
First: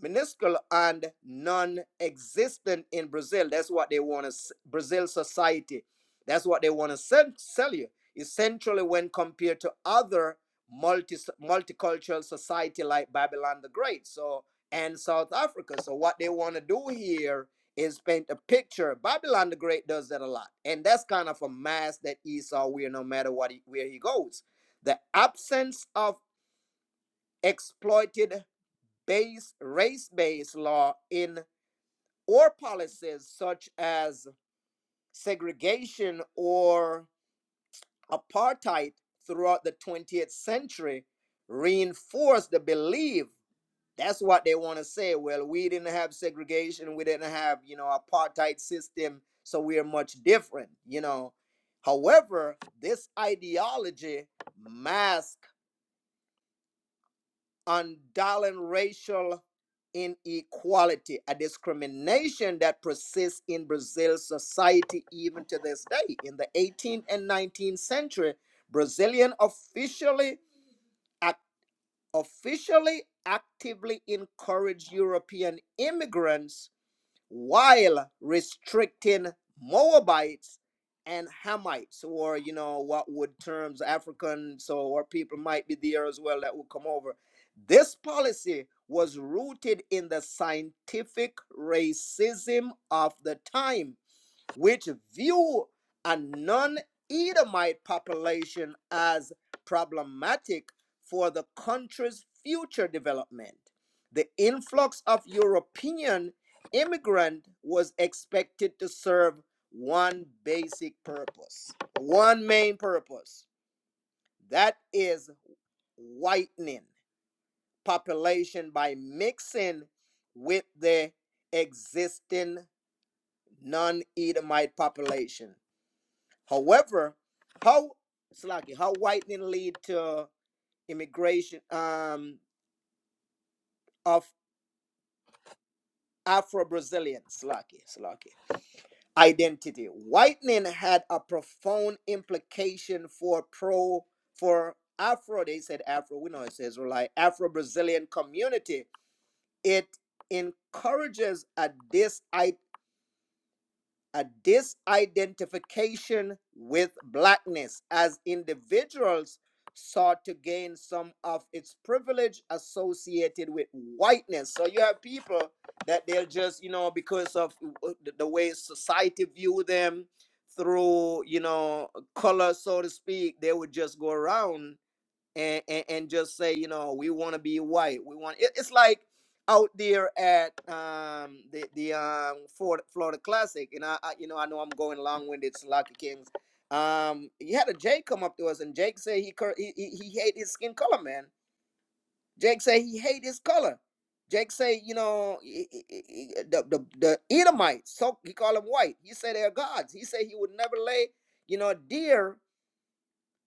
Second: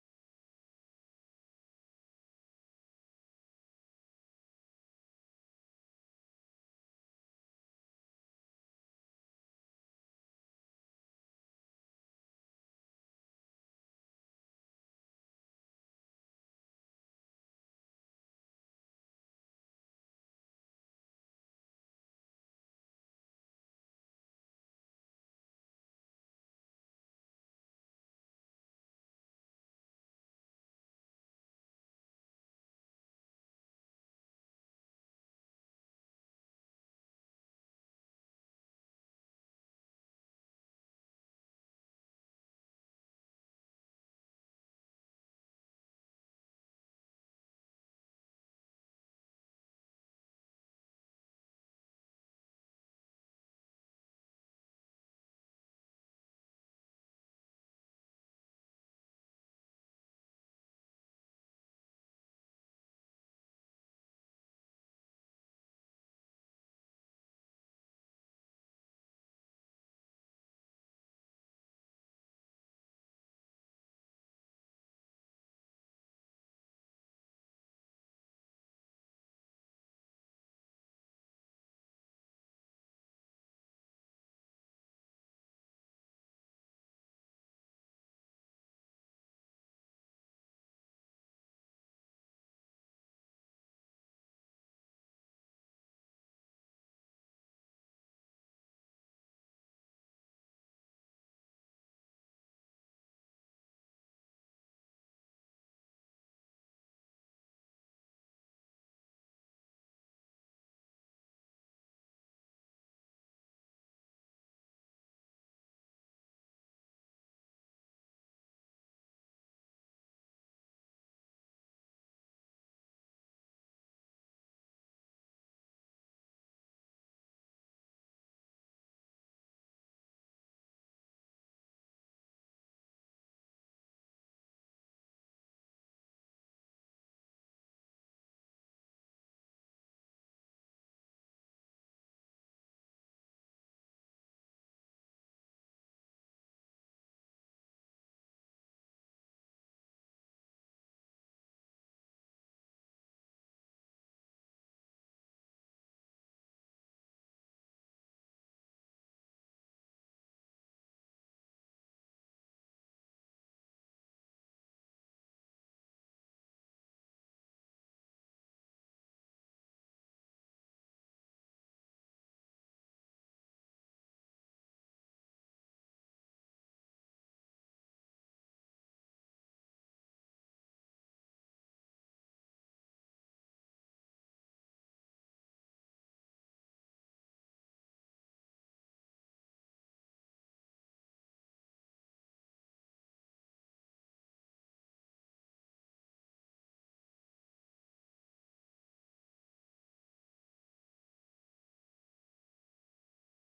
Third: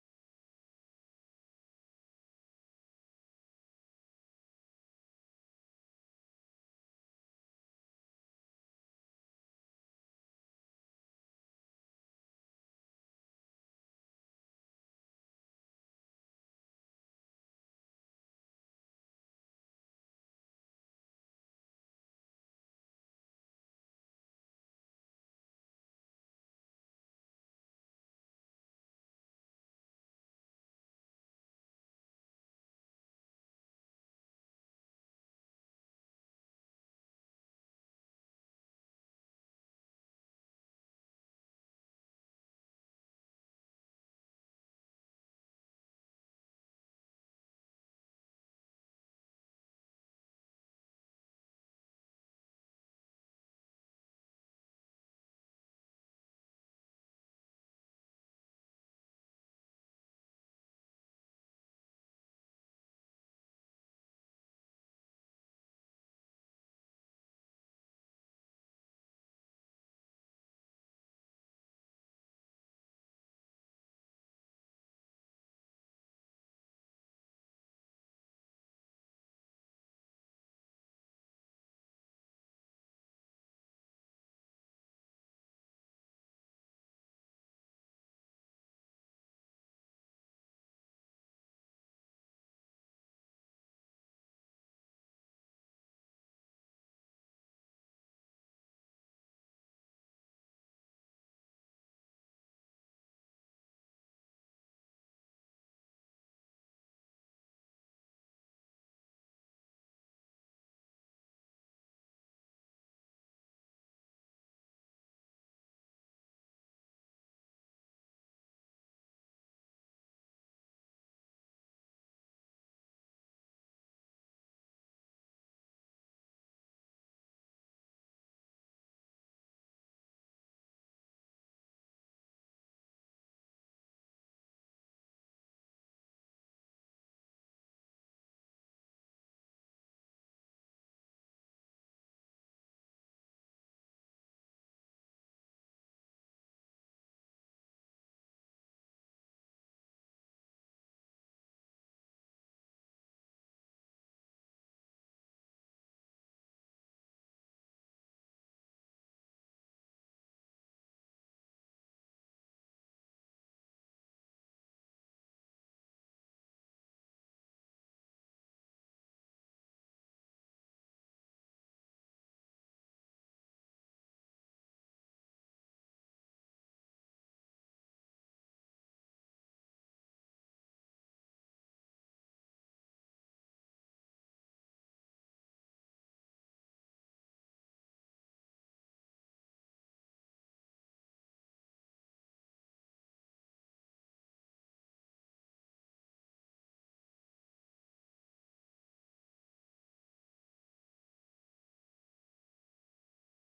minuscule and non-existent in Brazil. That's what they want to Brazil society. That's what they want to sell, you. Essentially, when compared to other multi multicultural society like Babylon the Great, so and South Africa. So what they want to do here is paint a picture. Babylon the Great does that a lot, and that's kind of a mask that Esau wear no matter what he, where he goes. The absence of exploited based race-based law in or policies such as segregation or apartheid throughout the 20th century reinforced the belief that's what they want to say well we didn't have segregation we didn't have you know apartheid system so we are much different you know however this ideology masks on darling racial inequality, a discrimination that persists in Brazil's society even to this day. In the 18th and 19th century, Brazilian officially ac- officially actively encouraged European immigrants while restricting Moabites and Hamites, or you know what would terms African so or people might be there as well that would come over. This policy was rooted in the scientific racism of the time which view a non Edomite population as problematic for the country's future development. The influx of European immigrant was expected to serve one basic purpose, one main purpose, that is whitening population by mixing with the existing non-Edomite population However, how Slaki, how whitening lead to immigration um of Afro-Brazilian Slaki, Slaki identity. Whitening had a profound implication for pro for Afro. They said Afro. We know it says like Afro-Brazilian community. It encourages a dis. a disidentification with blackness as individuals sought to gain some of its privilege associated with whiteness. So you have people that they'll just, you know, because of uh, uh, the the way society view them through, you know, color, so to speak, they would just go around and and, and just say you know we want to be white we want it, it's like out there at um the the um Florida, Florida Classic and I, I you know I know I'm going long winded Slocky Kings um he had a Jake come up to us and Jake said he he he, he hate his skin color man Jake said he hate his color Jake say you know he- he- he- the the the Edomites so he called them white he said they're gods he said he would never lay you know deer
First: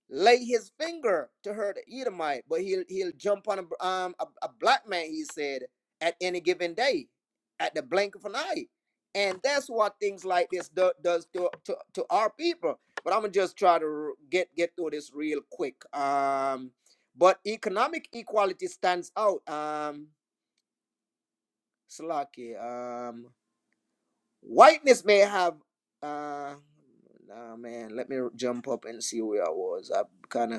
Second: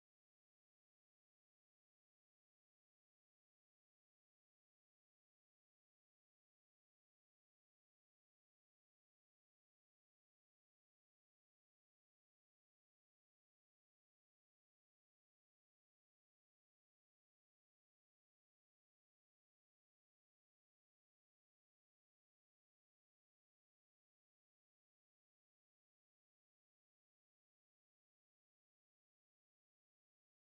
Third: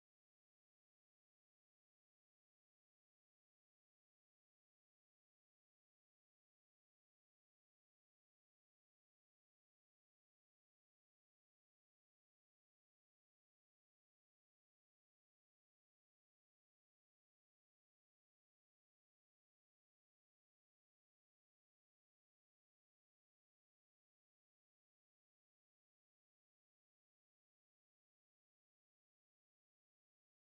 lay his finger to hurt the Edomite, but he'll he'll jump on a um a, a black man. He said at any given day, at the blink of an eye, and that's what things like this do, does to, to to our people. But I'm gonna just try to get get through this real quick. Um, but economic equality stands out. Um, Slaki. Um, whiteness may have uh. Nah, man, let me jump up and see where I was. I kind of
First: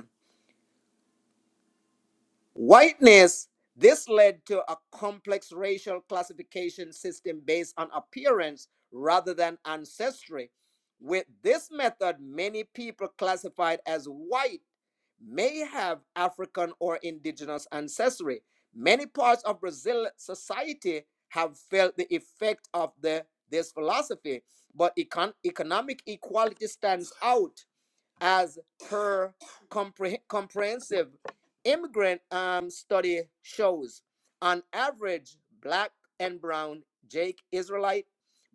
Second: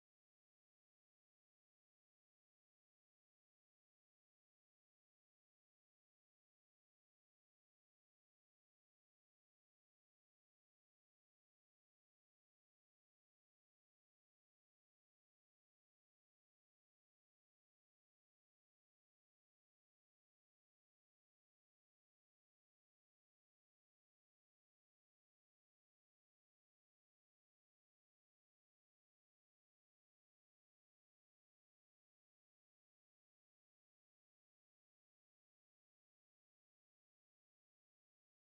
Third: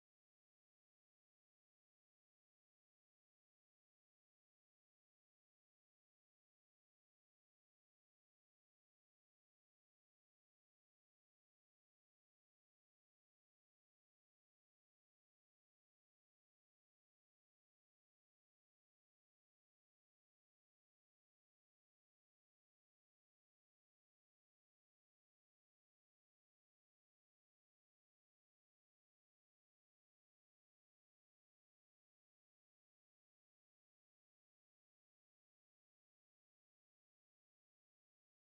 Whiteness, this led to a complex racial classification system based on appearance rather than ancestry. With this method, many people classified as white may have African or indigenous ancestry. Many parts of Brazil society have felt the effect of the, this philosophy, but econ- economic equality stands out as her compre- comprehensive immigrant um, study shows. On average, black and brown Jake Israelite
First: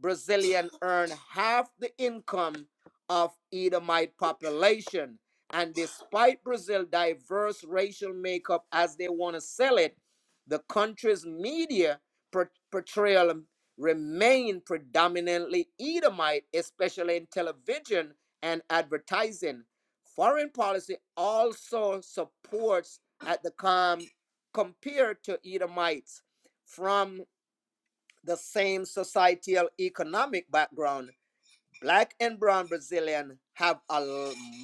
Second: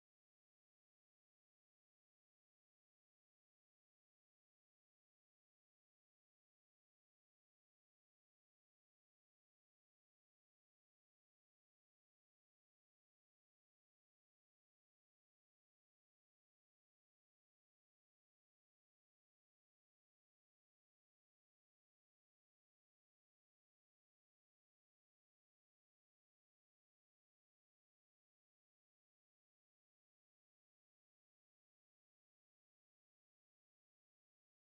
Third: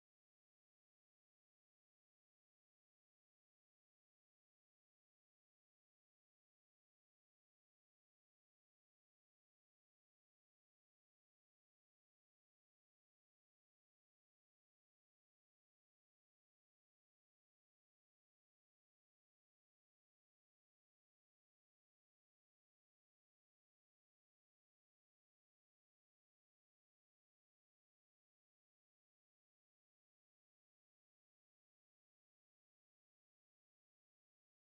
Brazilian earn half the income of Edomite population. And despite Brazil's diverse racial makeup as they want to sell it, the country's media portrayal remain predominantly Edomite, especially in television and advertising. Foreign policy also supports at the com compared to Edomites from the same societal economic background black and brown Brazilian have a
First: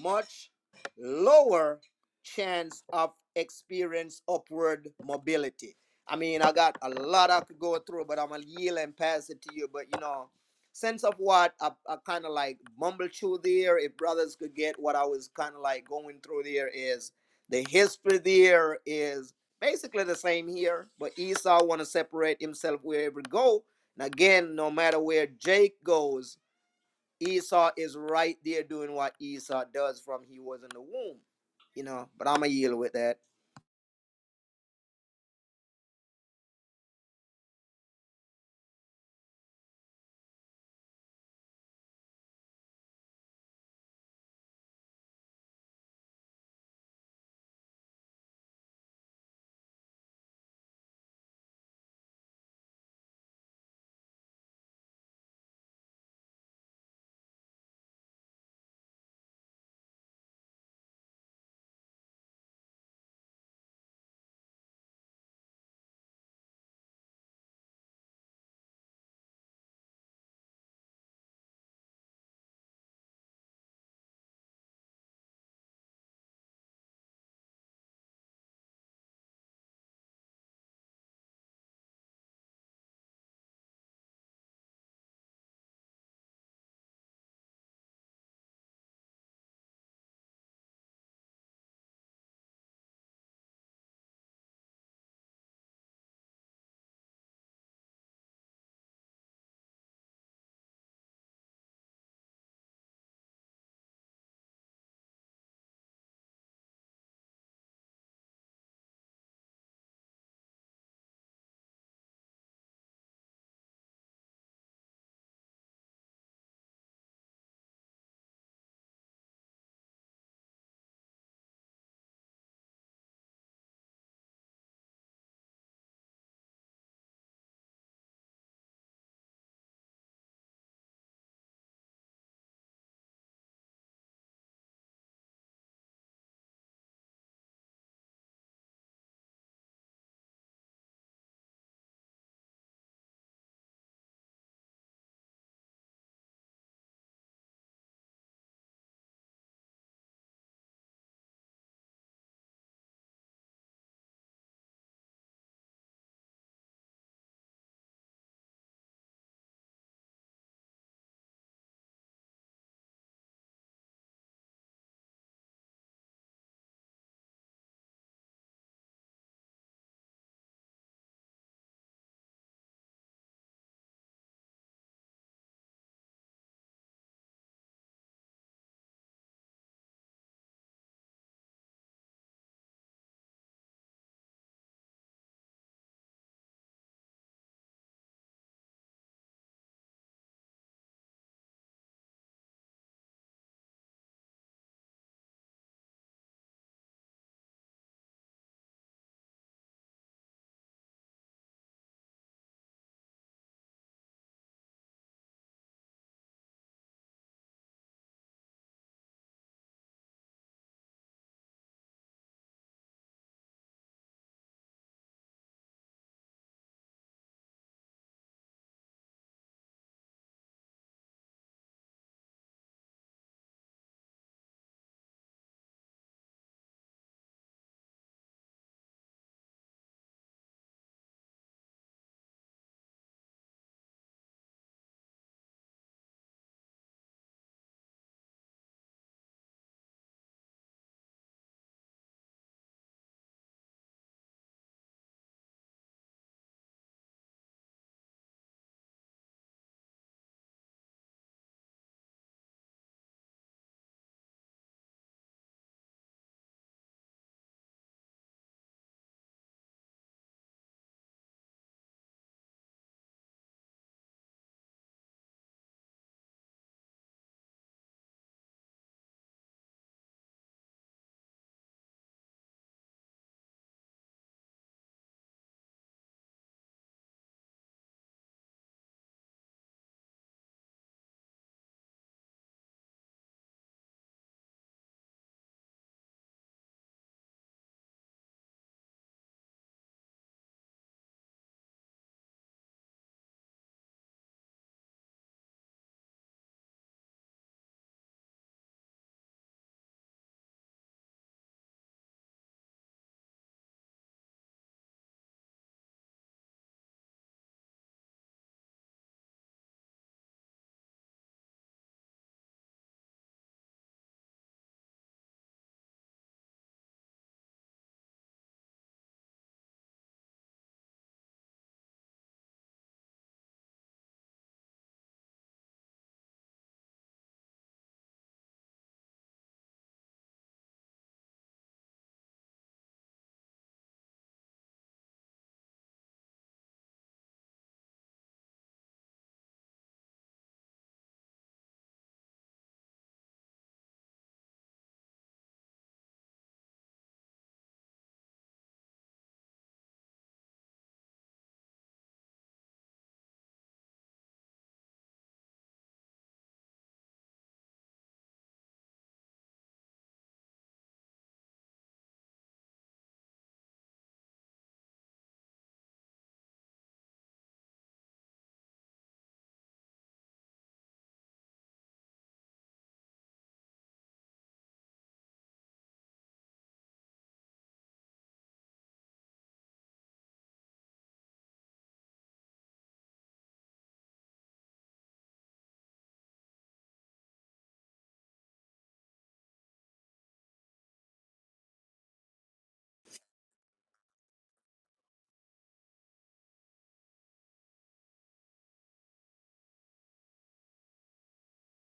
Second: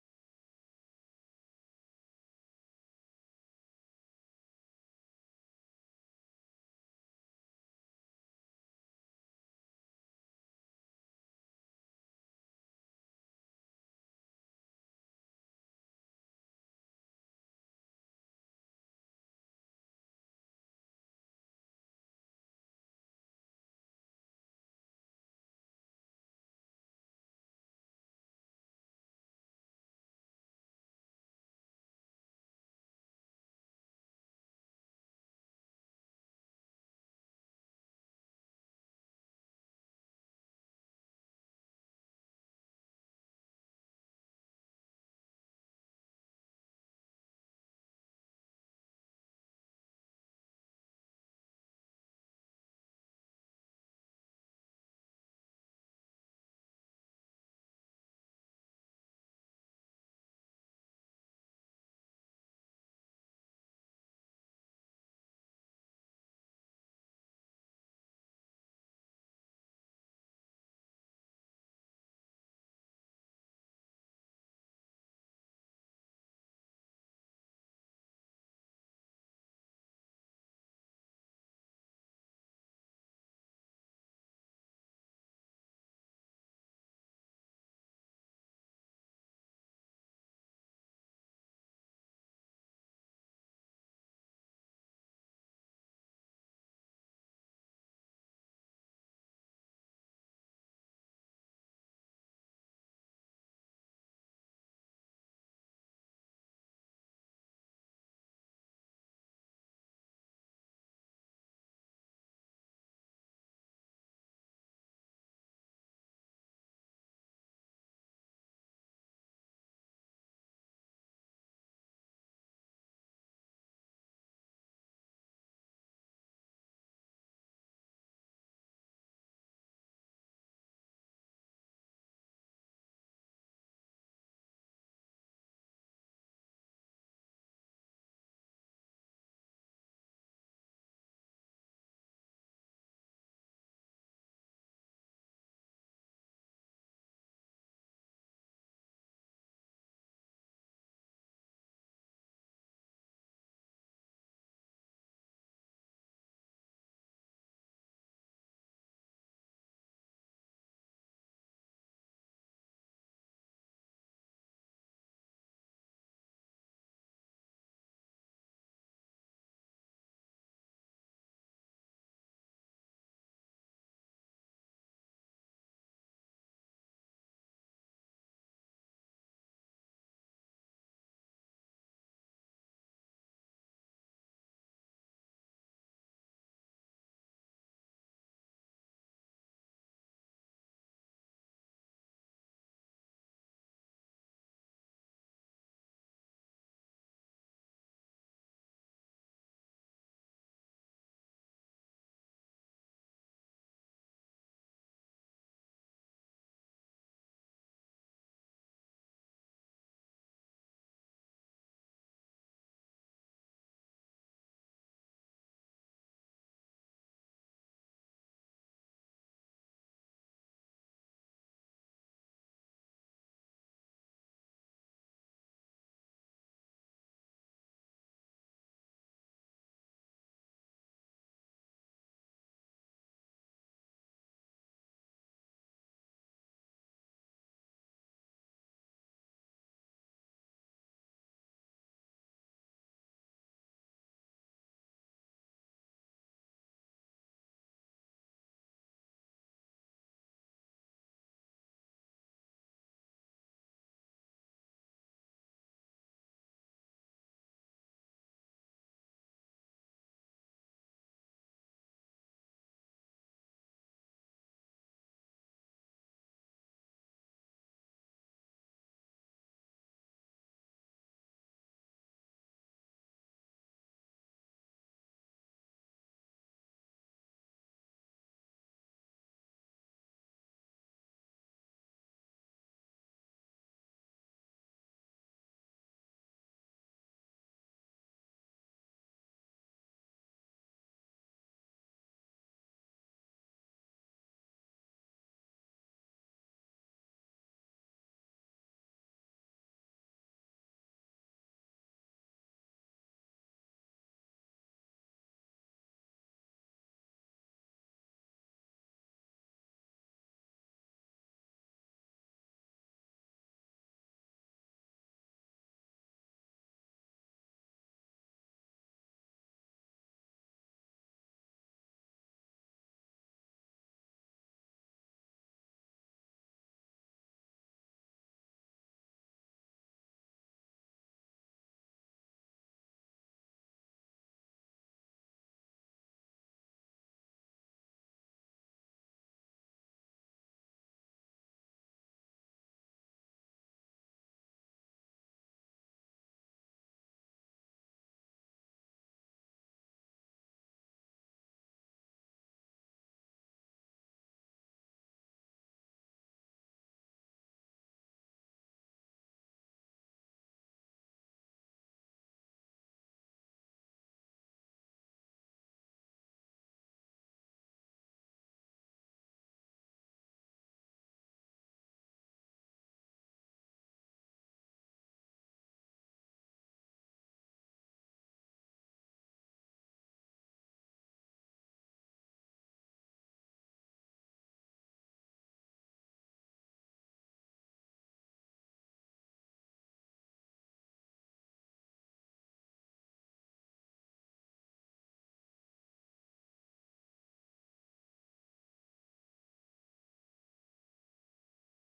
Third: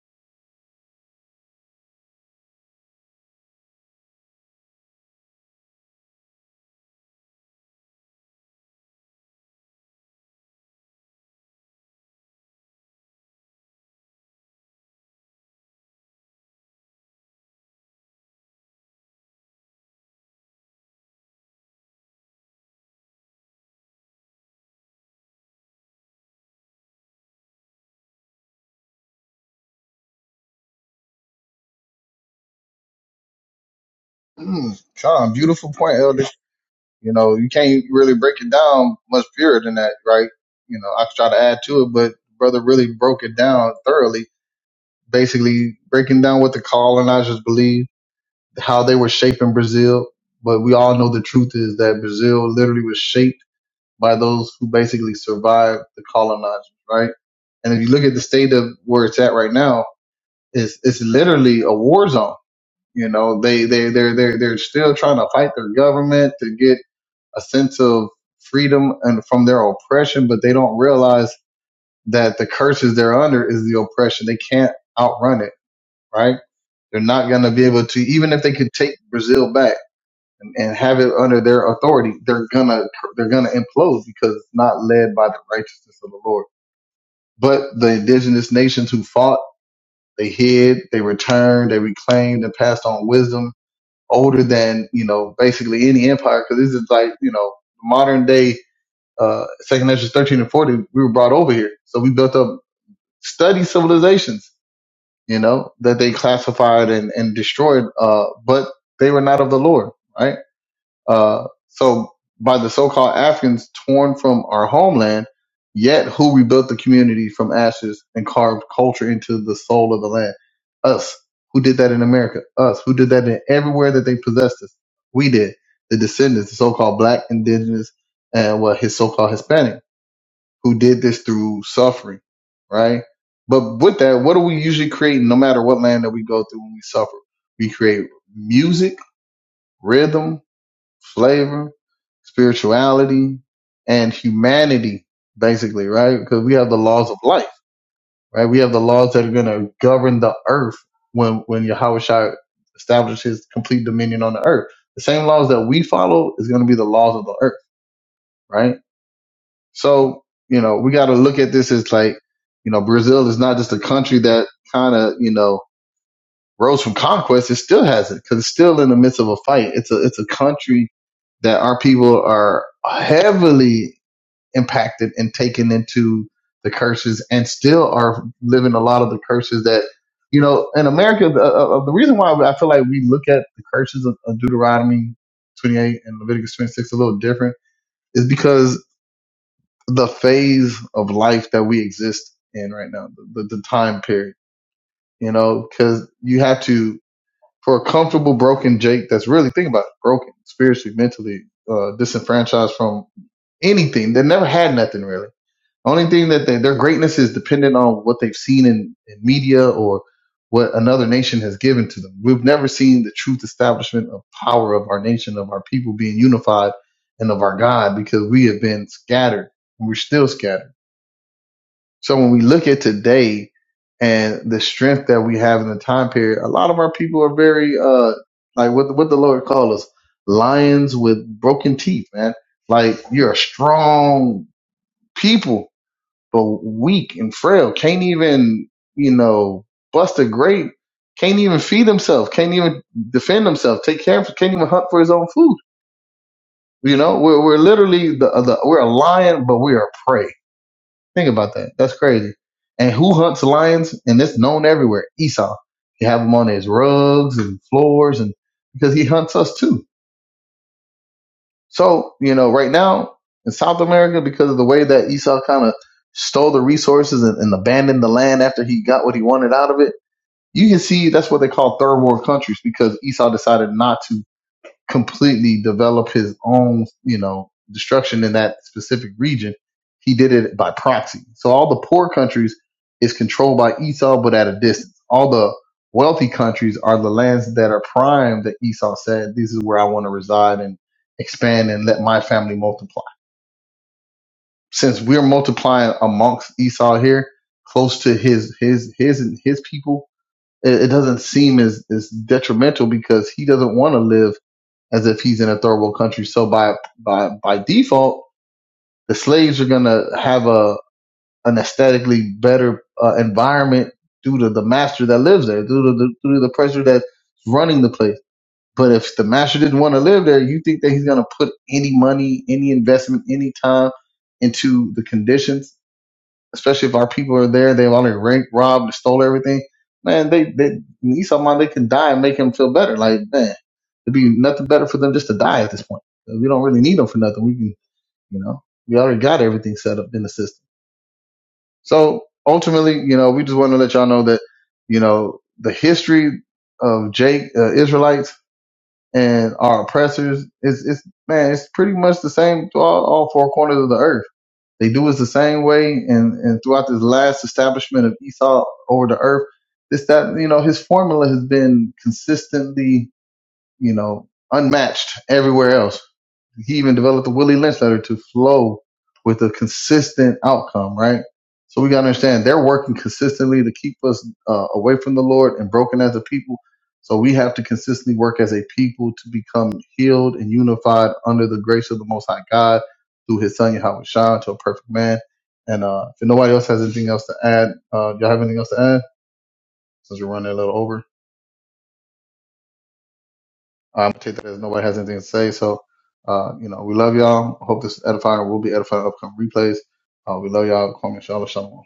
much lower chance of experience upward mobility. I mean, I got a lot I could go through, but I'm gonna yield and pass it to you. But you know, sense of what I, I kind of like mumble through there. If brothers could get what I was kind of like going through there is the history there is basically the same here, but Esau want to separate himself wherever he go. And again, no matter where Jake goes, Esau is right there doing what Esau does from he was in the womb, you know. But I'm gonna yield with that.
Mm, Sean, beautiful point, Elder. You know, you can't really break it down much purer than that, right? You know, I could try to add to it, but brother really broke it down thoroughly basically breaking down what the colonizers believed, how they were shaping Brazil. But we all know the truth is that Brazil literally was shaped by those who basically survived the colonizers, right? And if you look at the state of where it's at right now, it's it's literally a war zone. You know, they they they're they're they're still trying to fight their government to get a sense of freedom and from their oppression, but they don't realize that the curses they're under is the oppression. They can't outrun it, right? They're not going to be able to, even if they could take Brazil back and, and have it under their authority, they're gonna they're gonna implode because it's not led by the righteousness of the Lord. But the indigenous nations who fought, they hid, they returned, they reclaimed, and passed on wisdom older than you know basically any empire because this is like you know modern day uh, Second Nations 13 and 40, we were brought over here. So we built up study civilizations. you know, that they classified and, and destroyed, uh, but they were not of the Lord, right? Uh, so by the so-called Africans torn from our homeland, yet who rebuilt the community from ashes and carved culture into the soul of the land? Us. Who did that in America? Us. Who did that in everywhere that they possessed us? We did. The descendants, the so-called black, indigenous, and what his so-called Hispanic who did this through suffering, right? But with that, what do we usually create no matter what land that we go through when we suffer? We create music, rhythm, flavor, spirituality, and humanity, basically, right? Because we have the laws of life, right? We have the laws that are going to govern the earth when, when Yahweh Shai establishes complete dominion on the earth. The same laws that we follow is going to be the laws of the earth, right? So, you know, we got to look at this as like, you know, Brazil is not just a country that kind of, you know, rose from conquest. It still hasn't because it's still in the midst of a fight. It's a, it's a country that our people are heavily impacted and taken into the curses and still are living a lot of the curses that, you know, in America, the, uh, uh, the reason why I feel like we look at the curses of, of Deuteronomy 28 and Leviticus 26 a little different is because the phase of life that we exist in right now, the, the time period, you know, because you have to, for a comfortable broken Jake that's really, think about it, broken spiritually, mentally, uh, disenfranchised from anything. They never had nothing really. The only thing that they, their greatness is dependent on what they've seen in, in media or what another nation has given to them. We've never seen the truth establishment of power of our nation, of our people being unified, and of our God because we have been scattered. and We're still scattered so when we look at today and the strength that we have in the time period, a lot of our people are very uh like what what the Lord called us lions with broken teeth, man. Like you're a strong people, but weak and frail. Can't even you know bust a grape. Can't even feed himself. Can't even defend himself. Take care of. Can't even hunt for his own food. You know, we're we're literally the, the we're a lion, but we are prey Think about that. That's crazy. And who hunts lions? And it's known everywhere. Esau. He have him on his rugs and floors, and because he hunts us too. So you know, right now in South America, because of the way that Esau kind of stole the resources and, and abandoned the land after he got what he wanted out of it, you can see that's what they call third world countries because Esau decided not to completely develop his own, you know, destruction in that specific region. He did it by proxy. So all the poor countries is controlled by Esau, but at a distance. All the wealthy countries are the lands that are prime that Esau said, this is where I want to reside and expand and let my family multiply. Since we're multiplying amongst Esau here, close to his, his, his, his people, it, it doesn't seem as, as detrimental because he doesn't want to live as if he's in a third world country. So by by by default, the slaves are gonna have a an aesthetically better uh, environment due to the master that lives there, due to the due to the pressure that's running the place. But if the master didn't want to live there, you think that he's gonna put any money, any investment, any time into the conditions especially if our people are there, they've already ranked, robbed, and stole everything. Man, they, they Esau mind they can die and make him feel better. Like, man, it'd be nothing better for them just to die at this point. We don't really need them for nothing. We can, you know, we already got everything set up in the system. So ultimately, you know, we just want to let y'all know that, you know, the history of Jake uh, Israelites and our oppressors is, is man, it's pretty much the same to all, all four corners of the earth they do us the same way, and and throughout this last establishment of Esau over the earth, this that you know his formula has been consistently you know, unmatched everywhere else. He even developed the Willie Lynch letter to flow with a consistent outcome, right? So we got to understand they're working consistently to keep us uh, away from the Lord and broken as a people. So we have to consistently work as a people to become healed and unified under the grace of the Most High God through His Son Yahweh Shah to a perfect man. And uh, if nobody else has anything else to add, uh, y'all have anything else to add? Since we're running a little over. Um, I take that as nobody has anything to say. So, uh, you know, we love y'all. Hope this is edifying. We'll be edifying upcoming replays. Uh, we love y'all. Kwame Shalom. Shalom.